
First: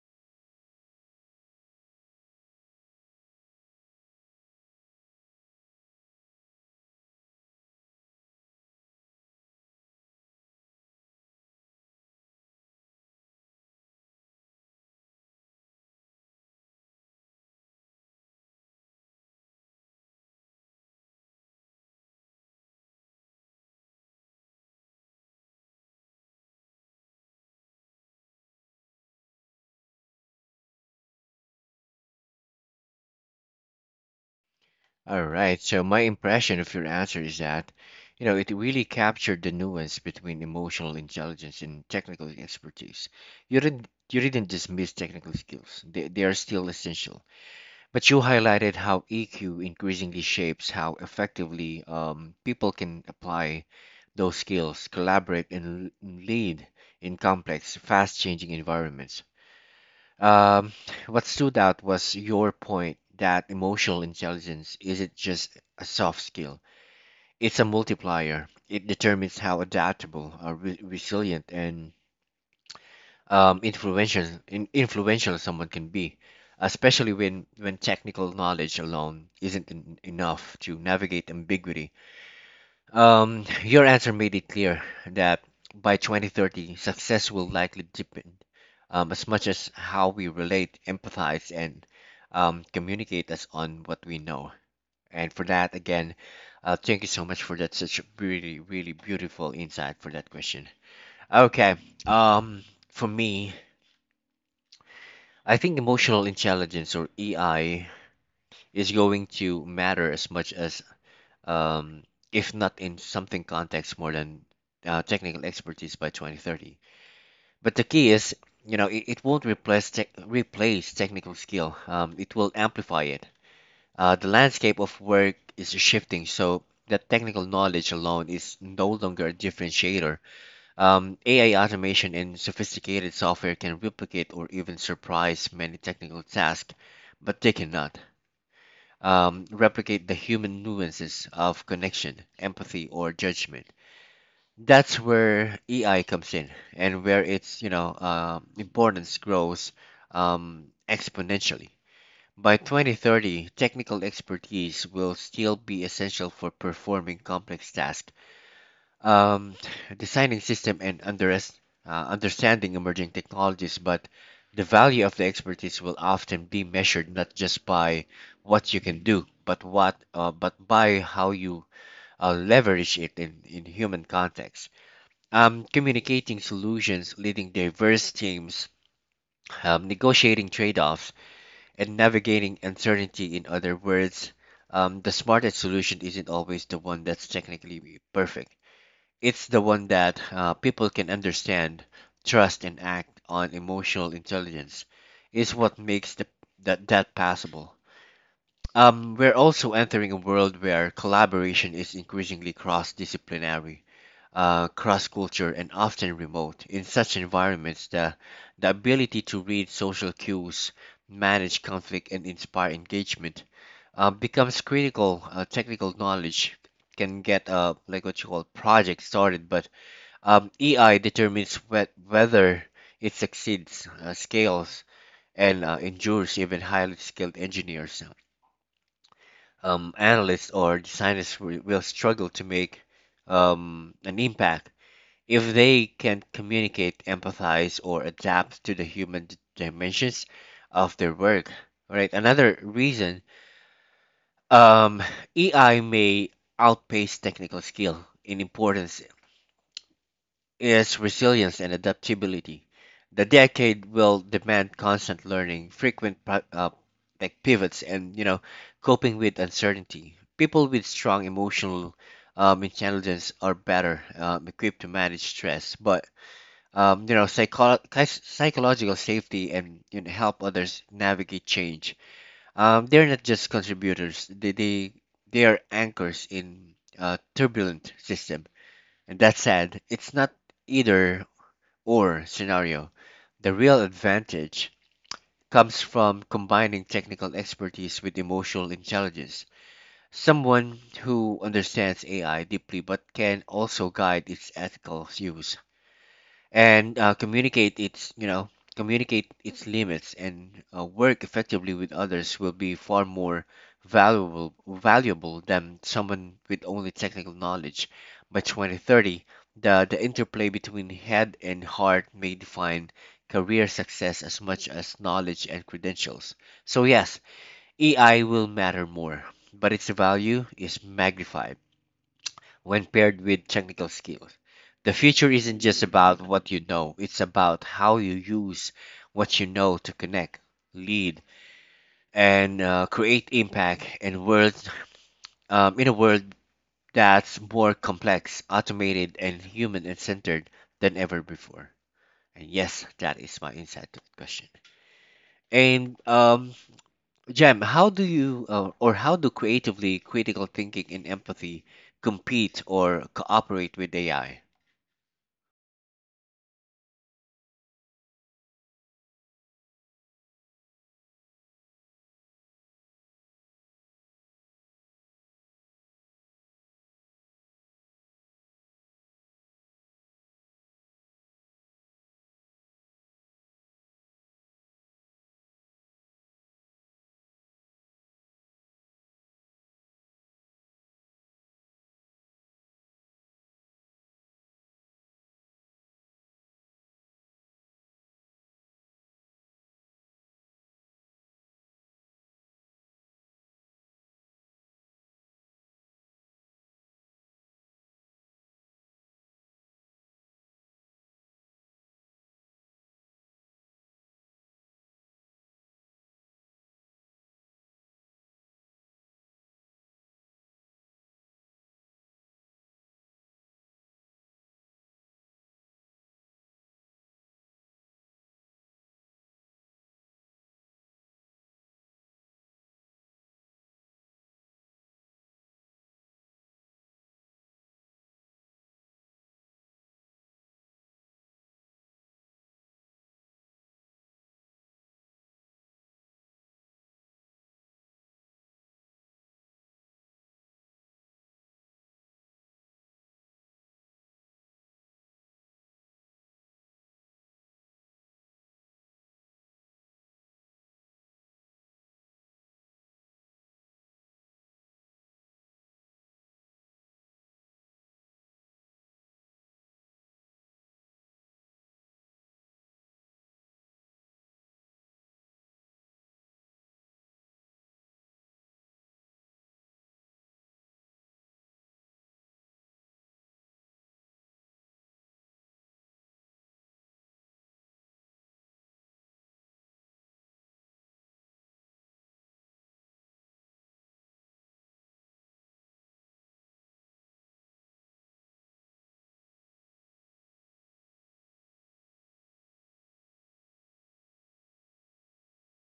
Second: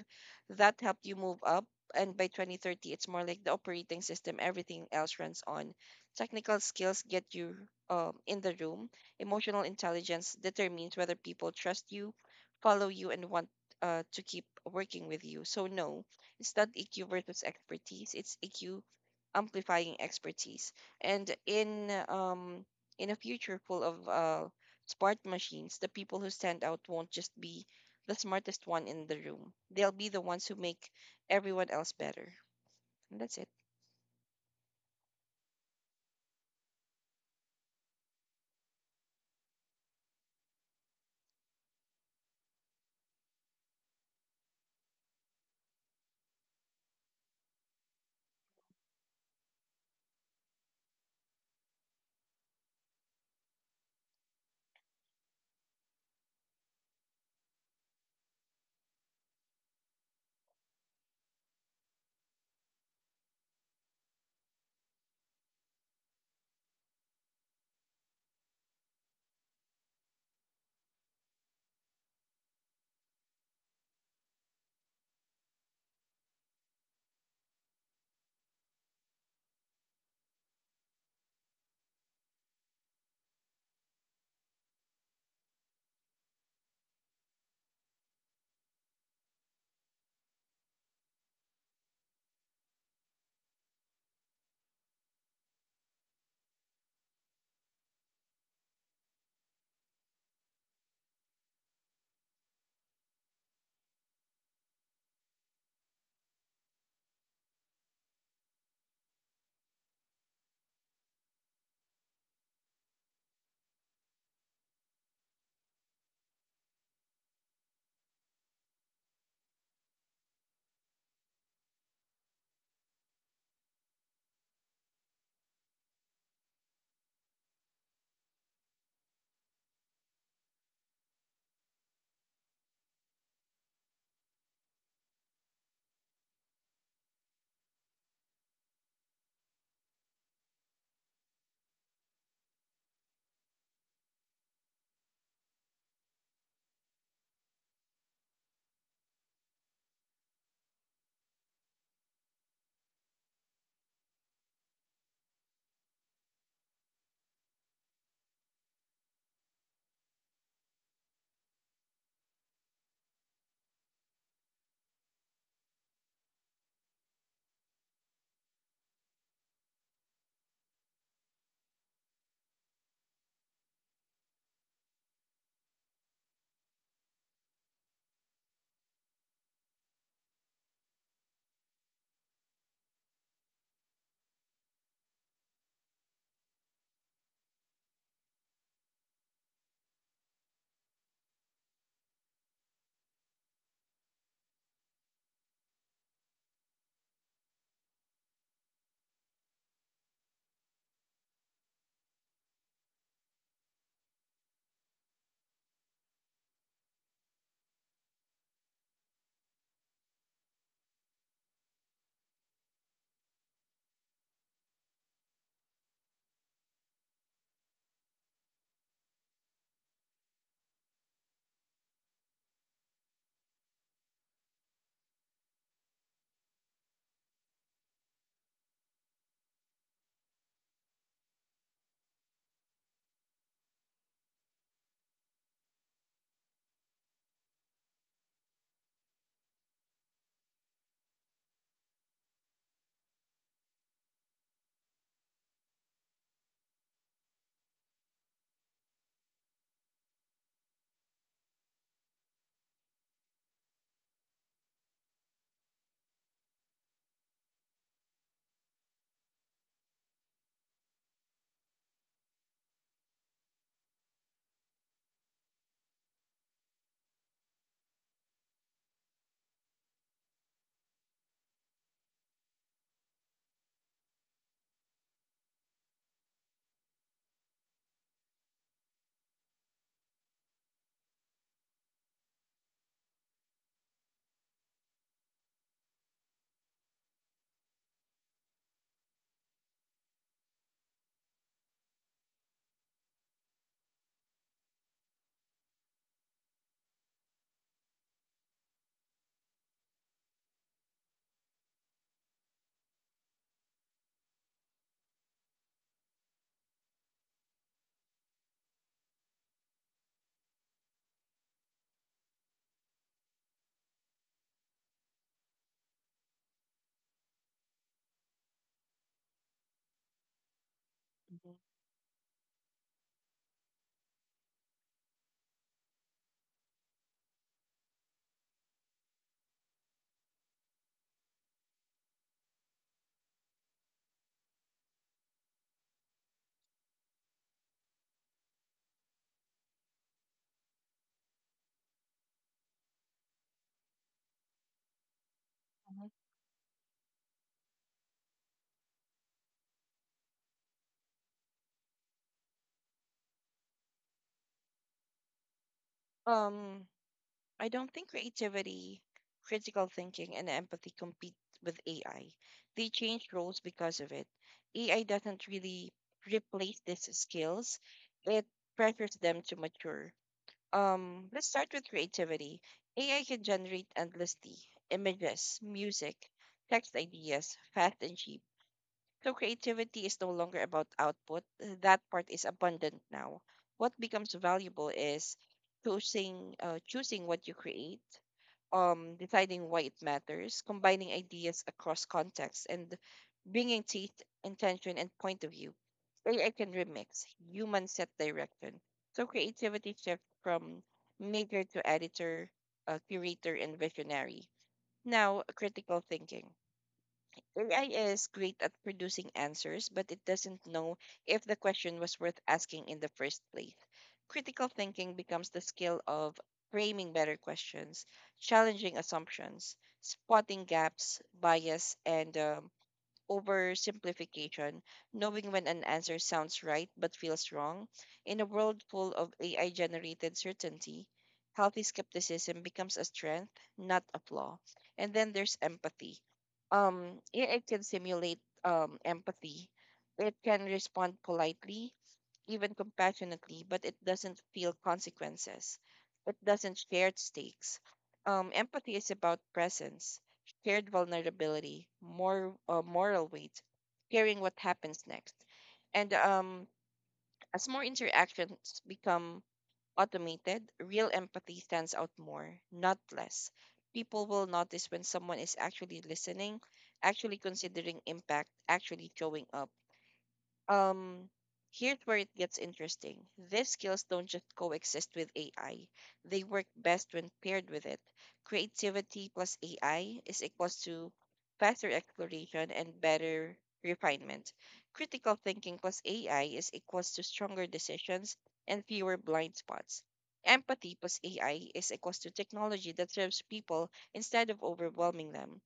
that helped you move up. And by 2030, it's more like the operating system, everything else runs on. Technical skills get you in the room. Emotional intelligence determines whether people trust you, follow you, and want to keep working with you. So, no, it's not EQ versus expertise, it's EQ amplifying expertise. And in a future full of smart machines, the people who stand out won't just be the smartest one in the room. They'll be the ones who make everyone else better. And that's it. All right. So my impression of your answer is that, you know, it really captured the nuance between emotional intelligence and technical expertise. You didn't dismiss technical skills. They are still essential, but you highlighted how EQ increasingly shapes how effectively people can apply those skills, collaborate, and lead in complex, fast changing environments. Um, what stood out was your point that emotional intelligence isn't just a soft skill, it's a multiplier. It determines how adaptable, resilient, and influential someone can be, especially when technical knowledge alone isn't enough to navigate ambiguity. Your answer made it clear that by 2030, success will likely depend as much as how we relate, empathize, and communicate us on what we know. And for that, again, thank you so much for that. Such a really, really beautiful insight for that question. Okay. Um, for me, I think emotional intelligence or EI is going to matter as much as, um, if not in something context, more than technical expertise by 2030. But the key is, you know, it won't replace tech replace technical skill. It will amplify it. The landscape of work is shifting, so that technical knowledge alone is no longer a differentiator. AI automation and sophisticated software can replicate or even surprise many technical tasks, but they cannot replicate the human nuances of connection, empathy, or judgment. That's where AI comes in, and where its importance grows exponentially. By 2030, technical expertise will still be essential for performing complex tasks, um, designing system and underest understanding emerging technologies, but the value of the expertise will often be measured not just by what you can do, but what but by how you leverage it in human context. Communicating solutions, leading diverse teams, negotiating trade-offs, and navigating uncertainty. In other words, the smartest solution isn't always the one that's technically perfect, it's the one that people can understand, trust, and act on. Emotional intelligence is what makes the, that that possible. We're also entering a world where collaboration is increasingly cross-disciplinary, cross-culture, and often remote. In such environments, the ability to read social cues, manage conflict, and inspire engagement becomes critical. Technical knowledge can get like what you call project started, but AI determines whether it succeeds, scales, and endures. Even highly skilled engineers, analysts, or designers will struggle to make an impact if they can't communicate, empathize, or adapt to the human dimensions of their work. All right. Another reason um, AI may outpace technical skill in importance is resilience and adaptability. The decade will demand constant learning, frequent pri- like pivots, and, you know, coping with uncertainty. People with strong emotional intelligence are better equipped to manage stress, but, you know, psychological safety and, you know, help others navigate change. They're not just contributors; they are anchors in a turbulent system, and that's sad. It's not either or scenario. The real advantage comes from combining technical expertise with emotional intelligence. Someone who understands AI deeply but can also guide its ethical use and communicate its limits and work effectively with others will be far more valuable than someone with only technical knowledge. By 2030, the interplay between head and heart may define career success as much as knowledge and credentials. So yes, AI will matter more, but its value is magnified Mhm, when paired with technical skills. The future isn't just about what you know, it's about how you use what you know to connect, lead, and create impact in a world that's more complex, automated, and human and centered than ever before. And yes, that is my insight to the question. And mhm. Jem, how do you or how do creatively critical thinking and empathy compete or cooperate with AI? Um, I don't think creativity, critical thinking, and empathy compete with AI. They change roles because of it. AI doesn't really replace these skills, it pressures them to mature. Let's start with creativity. AI can generate endlessly images, music, text ideas, fast and cheap. So creativity is no longer about output. That part is abundant now. What becomes valuable is choosing what you create, deciding why it matters, combining ideas across contexts, and bringing teeth, intention, and point of view. AI can remix, human set direction. So creativity shifts from maker to editor, curator, and visionary. Now, critical thinking. AI is great at producing answers, but it doesn't know if the question was worth asking in the first place. Critical thinking becomes the skill of framing better questions, challenging assumptions, spotting gaps, bias, and oversimplification, knowing when an answer sounds right but feels wrong. In a world full of AI generated certainty, healthy skepticism becomes a strength, not a flaw. And then there's empathy. AI can simulate empathy, it can respond politely even compassionately, but it doesn't feel consequences. It doesn't share stakes. Empathy is about presence, shared vulnerability, more moral weight, caring what happens next. And as more interactions become automated, real empathy stands out more, not less. People will notice when someone is actually listening, actually considering impact, actually showing up. um here's where it gets interesting. These skills don't just coexist with AI, they work best when paired with it. Creativity plus AI is equals to faster exploration and better refinement. Critical thinking plus AI is equals to stronger decisions and fewer blind spots. Empathy plus AI is equals to technology that serves people instead of overwhelming them.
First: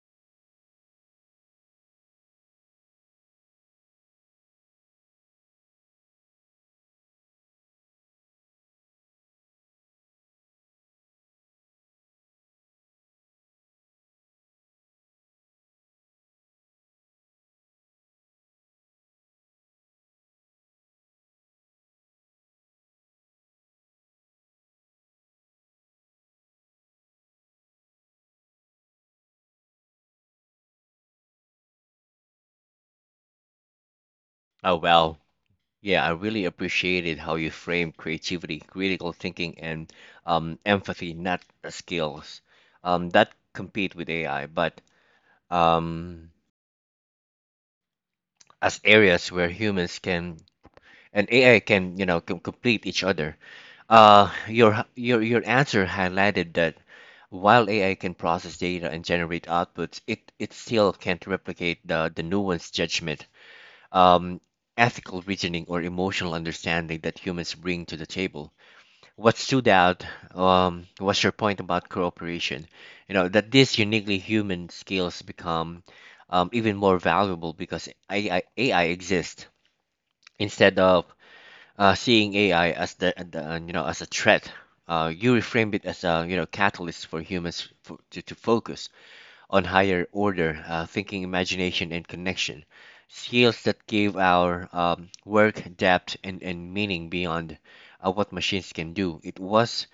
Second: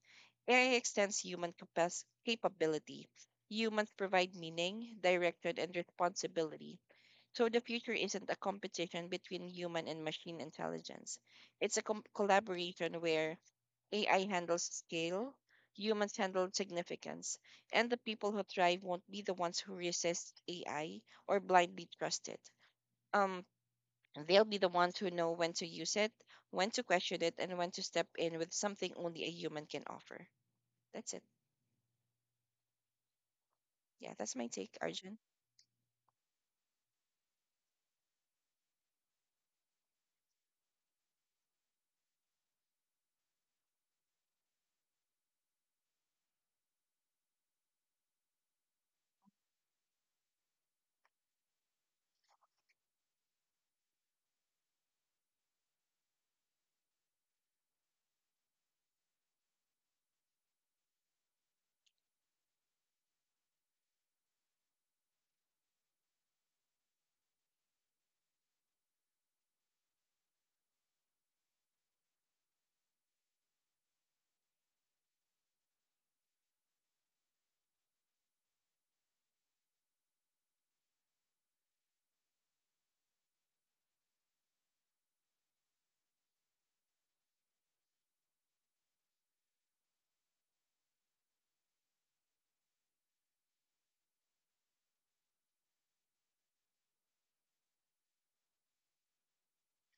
AI extends human capability. Humans provide meaning, direction, and responsibility. So the future isn't a competition between human and machine intelligence. It's a collaboration where AI handles scale, humans handle significance, and the people who thrive won't be the ones who resist AI or blindly trust it. Um, they'll be the ones who know when to use it, when to question it, and when to step in with something only a human can offer. That's it. Yeah, that's my take, Oh Arjun. well, yeah, I really appreciated how you framed creativity, critical thinking, and empathy, not skills that compete with AI, but um, as areas where humans can and AI can, you know, can complete each other. Your answer highlighted that while AI can process data and generate outputs, it still can't replicate the nuanced judgment, um, ethical reasoning, or emotional understanding that humans bring to the table. What stood out, was your point about cooperation. You know, that these uniquely human skills become even more valuable because AI exists, instead of seeing AI as the you know as a threat. You reframed it as a, you know, catalyst for humans to focus on higher order thinking, imagination, and connection. Skills that give our work depth and meaning beyond what machines can do. It was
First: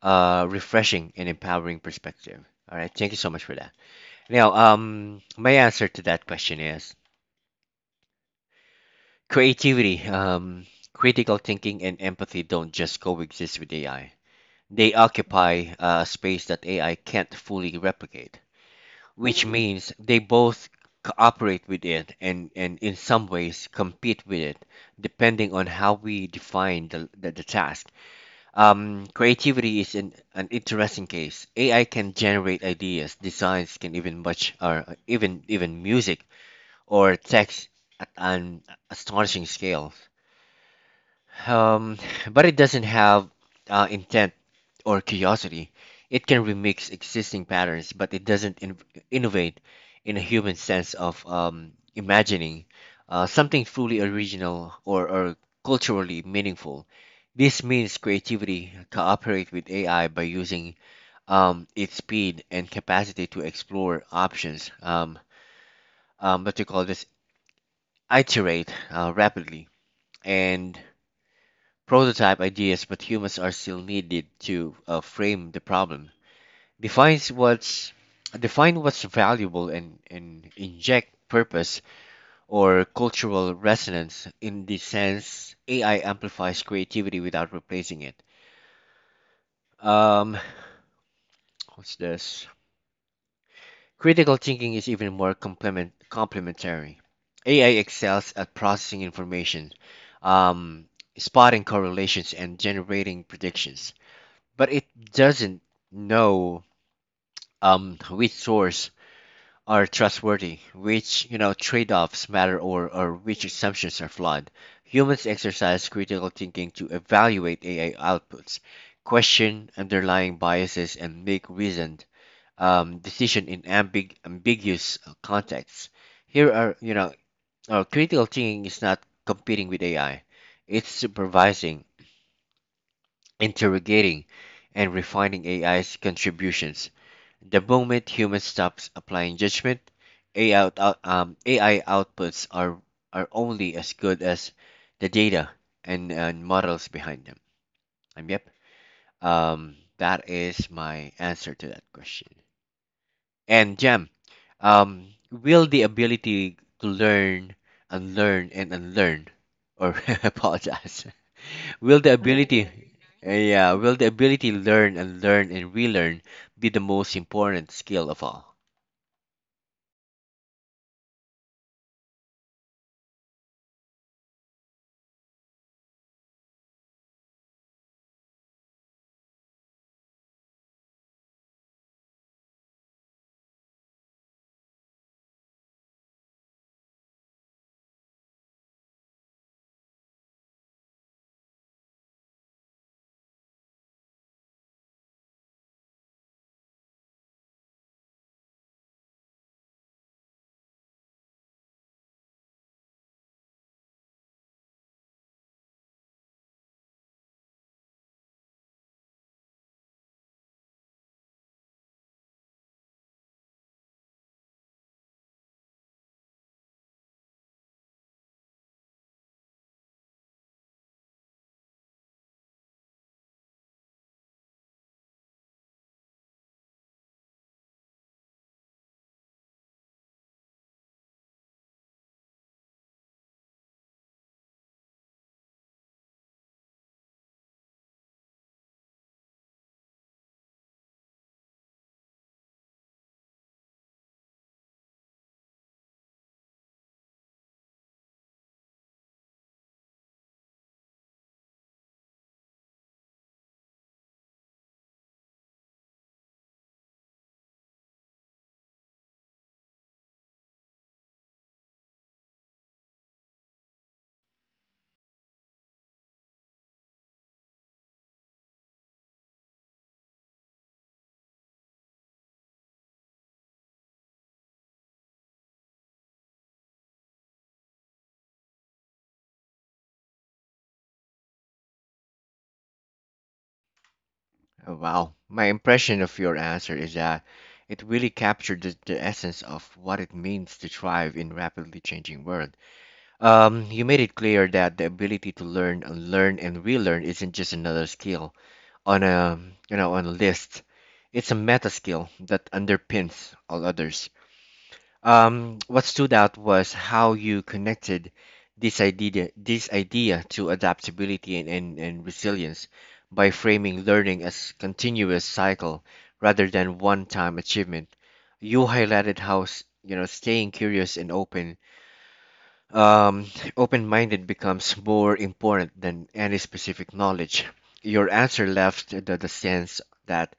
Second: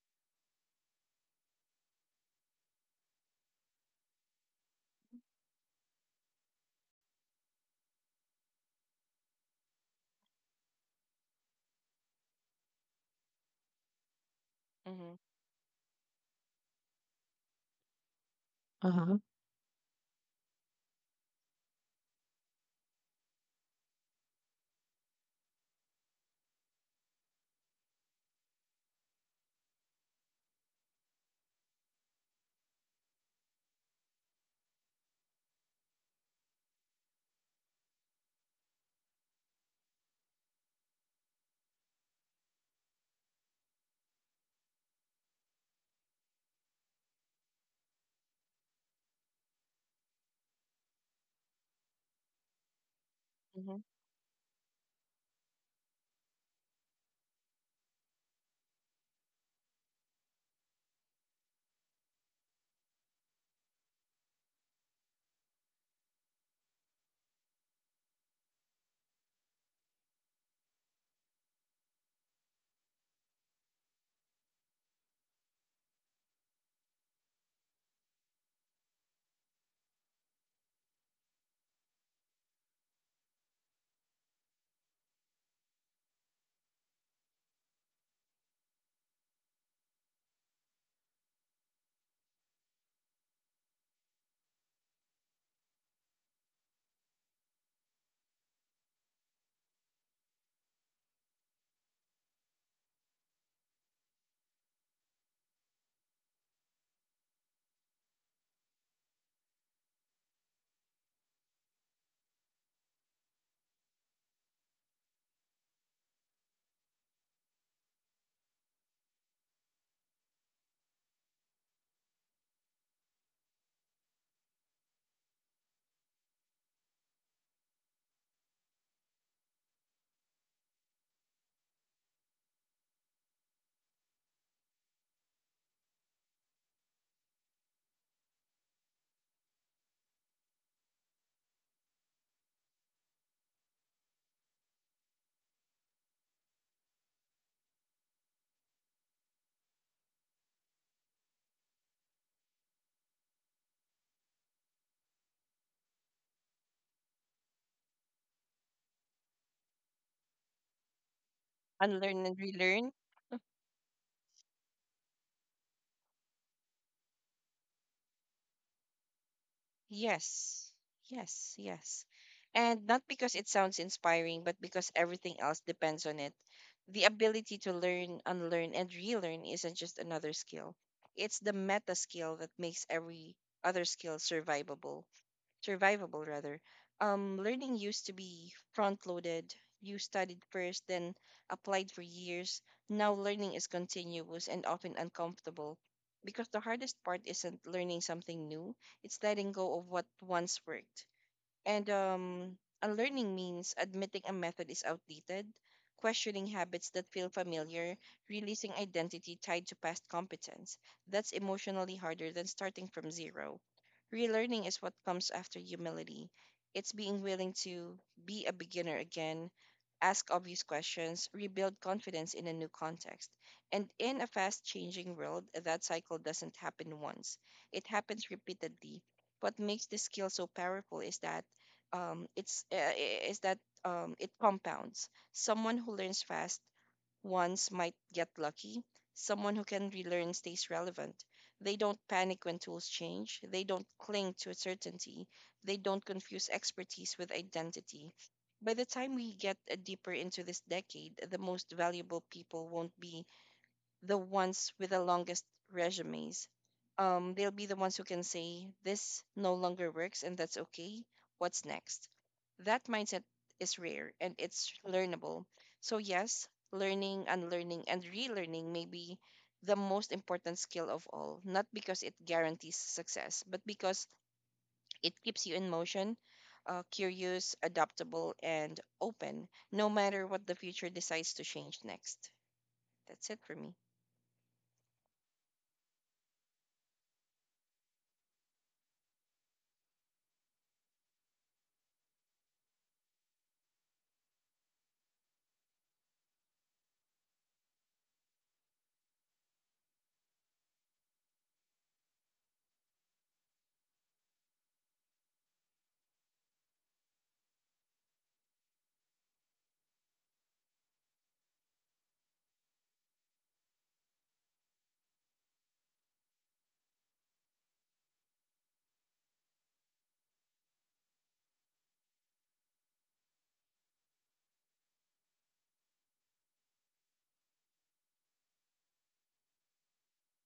a refreshing and empowering perspective. All right, thank you so much for that. Now, my answer to that question is creativity, critical thinking, and empathy don't just coexist with AI. They Mm-hmm. occupy a space that AI can't fully replicate, Uh-huh. which, mm-hmm, means they both cooperate with it and in some ways compete with it, depending on how we define the task. An interesting case. AI can generate ideas, designs, can even much or even even music or text at an astonishing scale. Um, but it doesn't have intent or curiosity. It can remix existing patterns, but it doesn't innovate in a human sense of imagining something Mm-hmm. fully original or culturally meaningful. This means creativity cooperate with AI by using its speed and capacity to explore options. What you call this? Iterate rapidly and prototype ideas, but humans are still needed to frame the problem, defines what's define what's valuable, and inject purpose or cultural resonance. In this sense, AI amplifies creativity without replacing it. Um, what's this? Critical thinking is even more complementary. AI excels at processing information, um, spotting correlations, and generating predictions, but it doesn't know which source are trustworthy, which, you know, trade-offs matter, or which assumptions are flawed. Humans exercise critical thinking to evaluate AI outputs, question underlying biases, and make reasoned decision in ambiguous contexts. Here are, you know, critical thinking is not competing with AI; it's supervising, interrogating, and refining AI's contributions. The moment humans stops applying judgment, AI outputs are only as good as the data and models behind them. Um, yep. That is my answer to that question. And Jam, will the ability to learn, unlearn, and unlearn, or apologize, will the Unlearn and ability, relearn. Yeah, will the ability to learn and relearn be the most important skill of all? Yes. Yes. Yes. And not because it sounds inspiring, but because everything else depends on it. The ability to learn, unlearn, and relearn isn't just another skill. It's the meta skill that makes every other skill survivable rather. Learning used to be front loaded. You studied first, then applied for years. Now learning is continuous and often uncomfortable because the hardest part isn't learning something new, it's letting go of what once worked. And unlearning means admitting a method is outdated, questioning habits that feel familiar, releasing identity tied to past competence. That's emotionally harder than starting from zero. Relearning is what comes after humility. It's being willing to be a beginner again, ask obvious questions, rebuild confidence in a new context. And in a fast changing world, that cycle doesn't happen once, it happens repeatedly. What makes this skill so powerful is that it compounds. Someone who learns fast once might get lucky. Someone who can relearn stays relevant. They don't panic when tools change. They don't cling to certainty. They don't confuse expertise with identity. By the time we get deeper into this decade, the most valuable people won't be the ones with the longest resumes. They'll be the ones who can say, this no longer works and that's okay. What's next? That mindset is rare and it's learnable. So, yes, learning, unlearning, and relearning may be the most important skill of all, not because it guarantees success, but because it keeps you in motion, curious, adaptable, and open, no matter what the future decides to change next. That's it for me. Oh, wow. My impression of your answer is that it really captured the essence of what it means to thrive in rapidly changing world. You made it clear that the ability to learn and relearn isn't just another skill on a, on a list. It's a meta skill that underpins all others. What stood out was how you connected this idea to adaptability and resilience by framing learning as continuous cycle rather than one-time achievement. You highlighted how, you know, staying curious and open, um, open-minded becomes more important than any specific knowledge. Your answer left the sense that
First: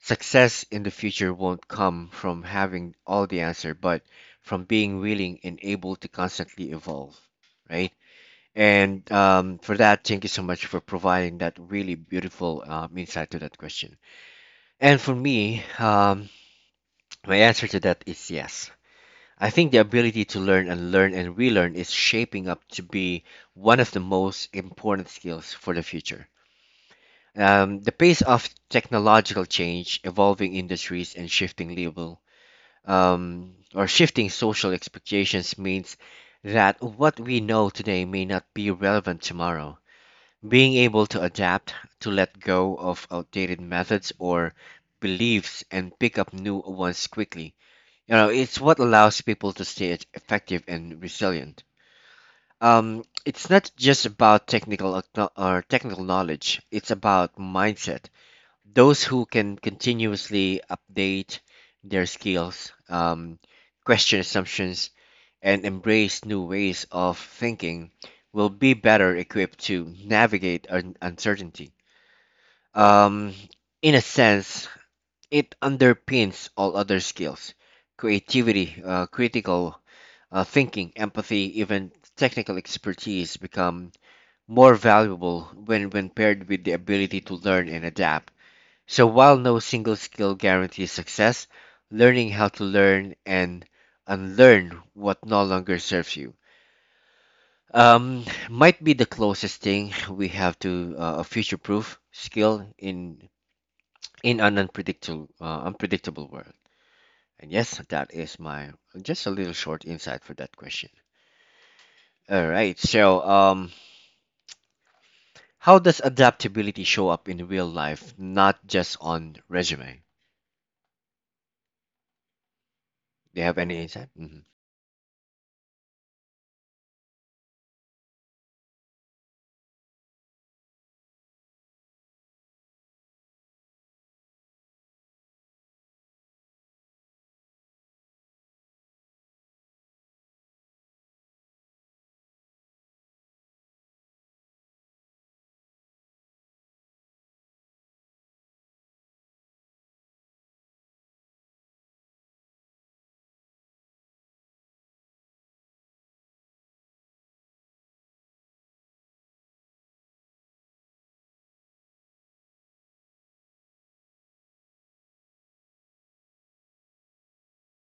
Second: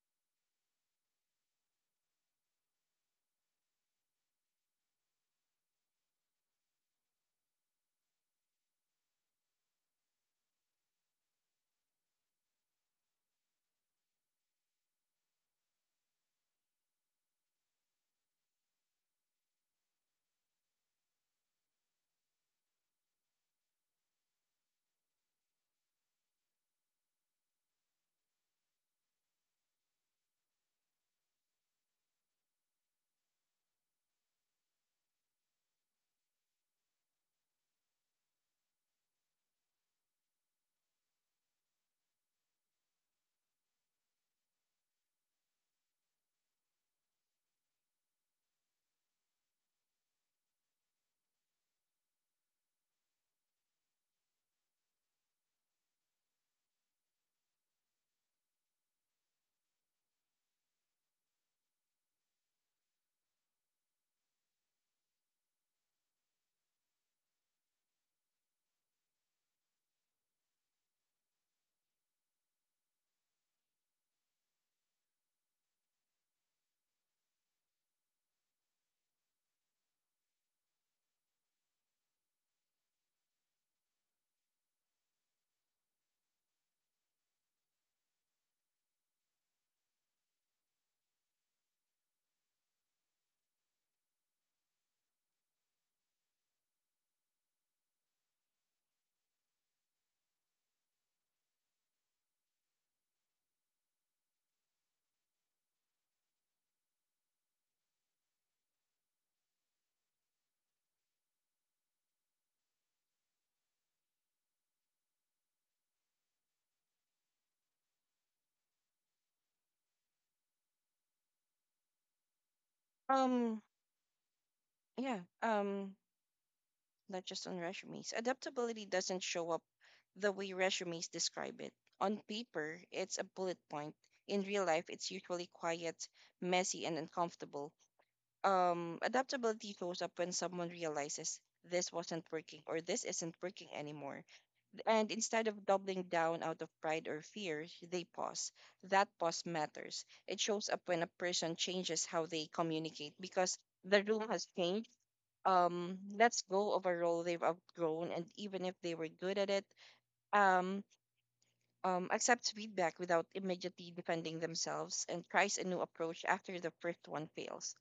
success in the future won't come from having all the answer, but from being willing and able to constantly evolve, right? And for that, thank you so much for providing that really beautiful insight to that question. And for me, my answer to that is yes. I think the ability to learn and relearn is shaping up to be one of the most important skills for the future. The pace of technological change, evolving industries, and shifting level or shifting social expectations means that what we know today may not be relevant tomorrow. Being able to adapt, to let go of outdated methods or beliefs and pick up new ones quickly. You know, it's what allows people to stay effective and resilient. It's not just about technical ac- or technical knowledge. It's about mindset. Those who can continuously update their skills, question assumptions, and embrace new ways of thinking will be better equipped to navigate uncertainty. Um, in a sense, it underpins all other skills: creativity, critical thinking, empathy, even technical expertise become more valuable when paired with the ability to learn and adapt. So while no single skill guarantees success, learning how to learn and unlearn what no longer serves you, might be the closest thing we have to a future-proof skill in an unpredictable unpredictable world. And yes, that is my just a little short insight for that question. All right. So how does adaptability show up in real life, not just on resume? Do you have Um, any insight? Mhm. Yeah, not just on resumes. Adaptability doesn't show up the way resumes describe it. On paper, it's a bullet point. In real life, it's usually quiet, messy, and uncomfortable. Adaptability shows up when someone realizes this wasn't working or this isn't working anymore. And instead of doubling down out of pride or fear, they pause. That pause matters. It shows up when a person changes how they communicate because the room has changed, let's go of a role they've outgrown and even if they were good at it, um accept feedback without immediately defending themselves and tries a new approach after the first one fails.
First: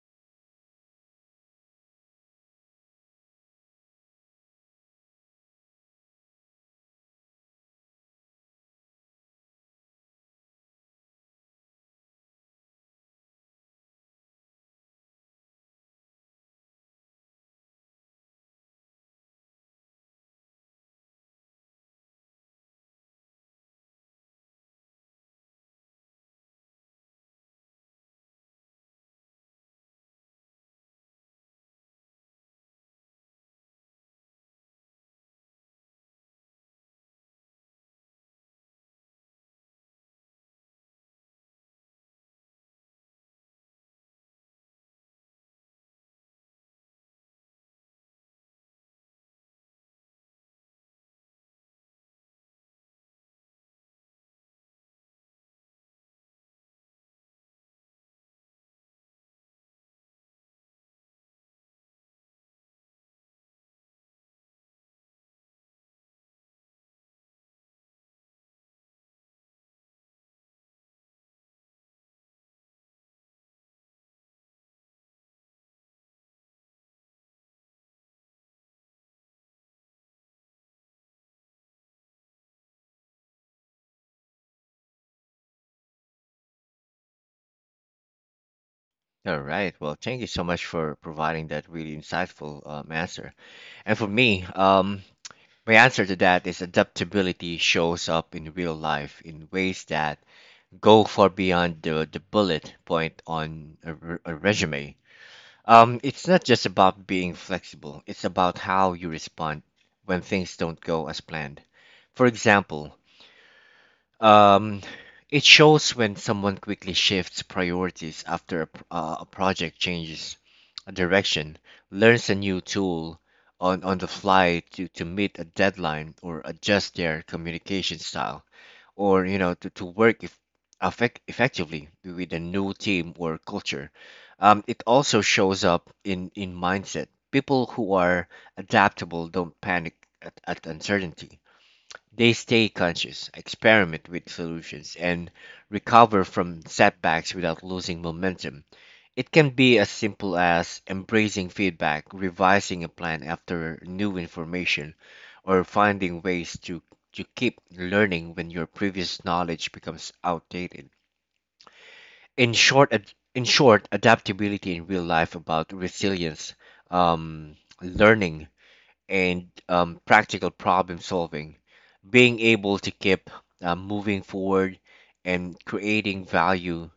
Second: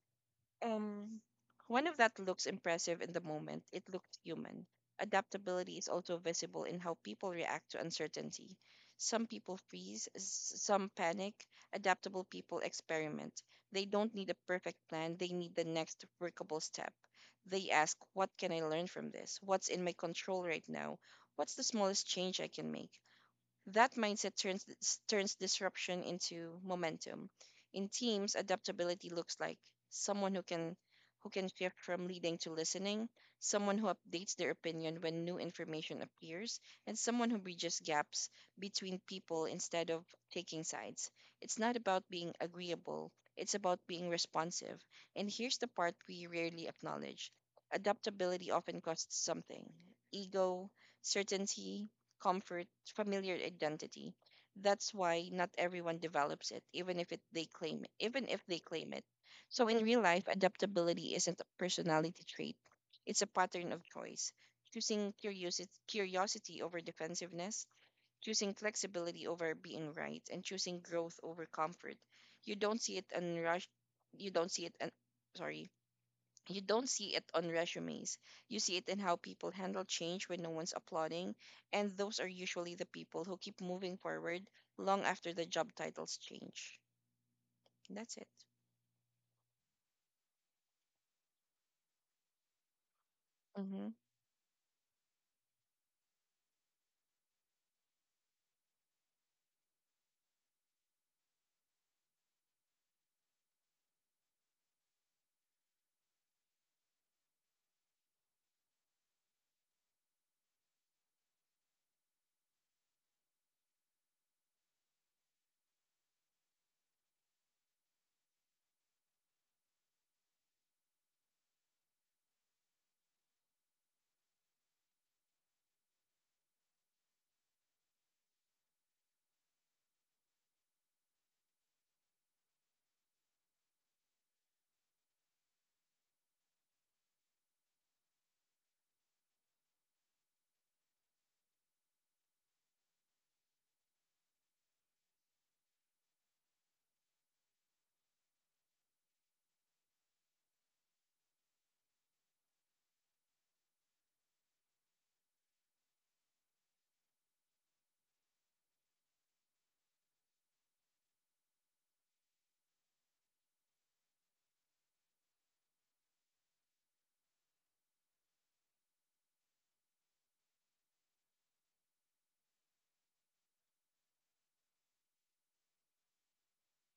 um, one of that looks impressive in the moment. It looks human. Adaptability is also visible in how people react to uncertainty. Some people freeze, some panic. Adaptable people experiment. They don't need a perfect plan, they need the next workable step. They ask, what can I learn from this? What's in my control right now? What's the smallest change I can make? That mindset turns disruption into momentum. In teams, adaptability looks like someone who can shift from leading to listening, someone who updates their opinion when new information appears, and someone who bridges gaps between people instead of taking sides. It's not about being agreeable, it's about being responsive. And here's the part we rarely acknowledge. Adaptability often costs something. Ego, certainty, comfort, familiar identity. That's why not everyone develops it, even if they claim it. So in real life, adaptability isn't a personality trait; it's a pattern of choice. Choosing curiosity over defensiveness, choosing flexibility over being right, and choosing growth over comfort. You don't see it unrushed. You don't see it. Un- sorry you don't see it on resumes. You see it in how people handle change when no one's applauding, and those are usually the people who keep moving forward long after the job titles change. That's it. All right. Well, thank you so much for providing that really insightful answer. Mm-hmm. And for me, my answer to that is adaptability shows up in real life in ways that go far beyond the bullet point on a, a resume. It's not just about being flexible, it's about how you respond when things don't go as planned. For example, um, it shows when someone quickly shifts priorities after a, a project changes a direction, learns a new tool on the fly to meet a deadline or adjust their communication style or, you know, to work if, effect, effectively with a new team or culture. It also shows up in mindset. People who are adaptable don't panic at uncertainty. They stay conscious, experiment with solutions, and recover from setbacks without losing momentum. It can be as simple as embracing feedback, revising a plan after new information, or finding ways to keep learning when your previous knowledge becomes outdated. In short, adaptability in real life about resilience, um, learning and, practical problem solving, being able to keep moving forward and creating value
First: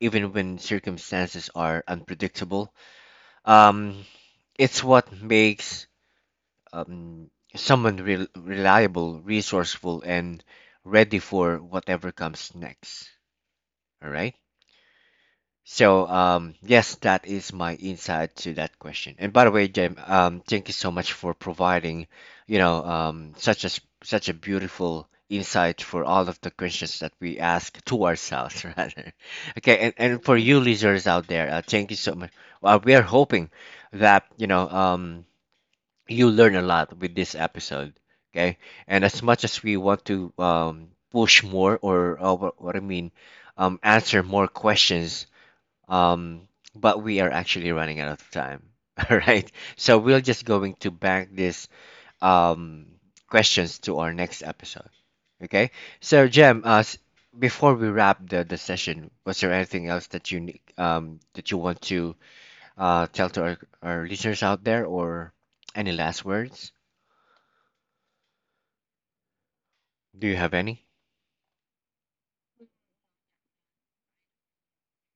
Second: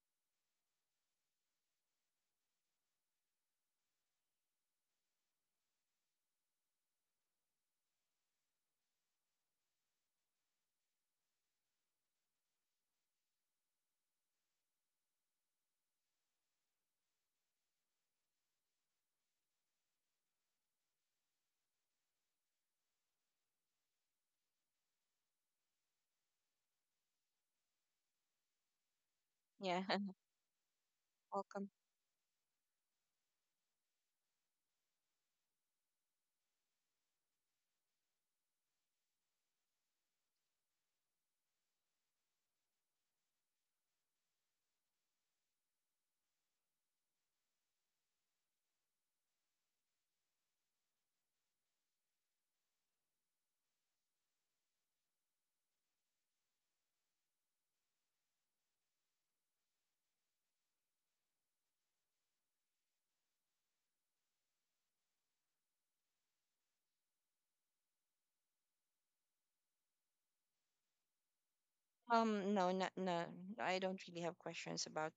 even when circumstances are unpredictable. Um, it's what makes, um, someone reliable, resourceful, and ready for whatever comes next. All right. So, yes, that is my insight to that question. And by the way, Jim, thank you so much for providing, you know, such such a beautiful insight for all of the questions that we ask to ourselves, rather. Okay, Yeah, and for you listeners out there, welcome. thank you so much. Well, we are hoping that, you know, you learn a lot with this episode. Okay, and as much as we want to push more or what I mean, answer more questions, um, but we are actually running out of time. All right, so we're just going to bank this, um, questions to our next episode. Okay, so Jem, before we wrap the session, was there anything else that you that you want to tell to our listeners out there, or any last words? Do you have any? No, I don't really have questions about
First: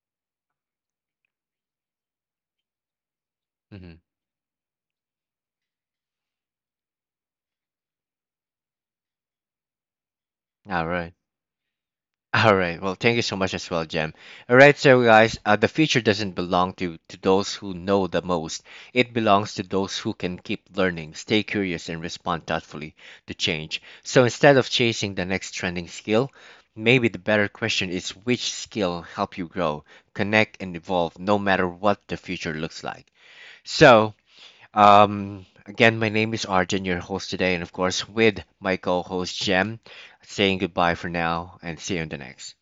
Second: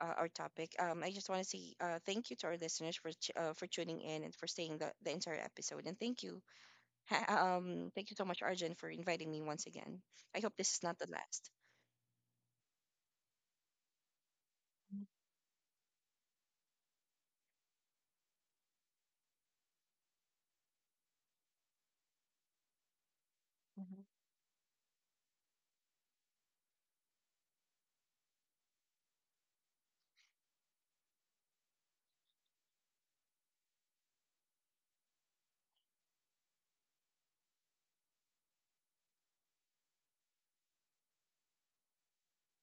our topic. I just want to say thank you to our listeners for for Mm-hmm. tuning in and for staying the entire episode. And thank you, thank you so much, Arjun, for inviting me once again. I hope this is All not the right. last. All right. Well, thank you so much as well, Jem. All right, so guys, the future doesn't belong to those who know the most. It belongs to those who can keep learning, stay curious, and respond thoughtfully to change. So instead of chasing the next trending skill, maybe the better question is which skill help you grow, connect, and evolve, no matter what the future looks like. So, again, my name is Arjun, your host today, and of course with my co-host Jem. Saying goodbye for now, and see you in the next.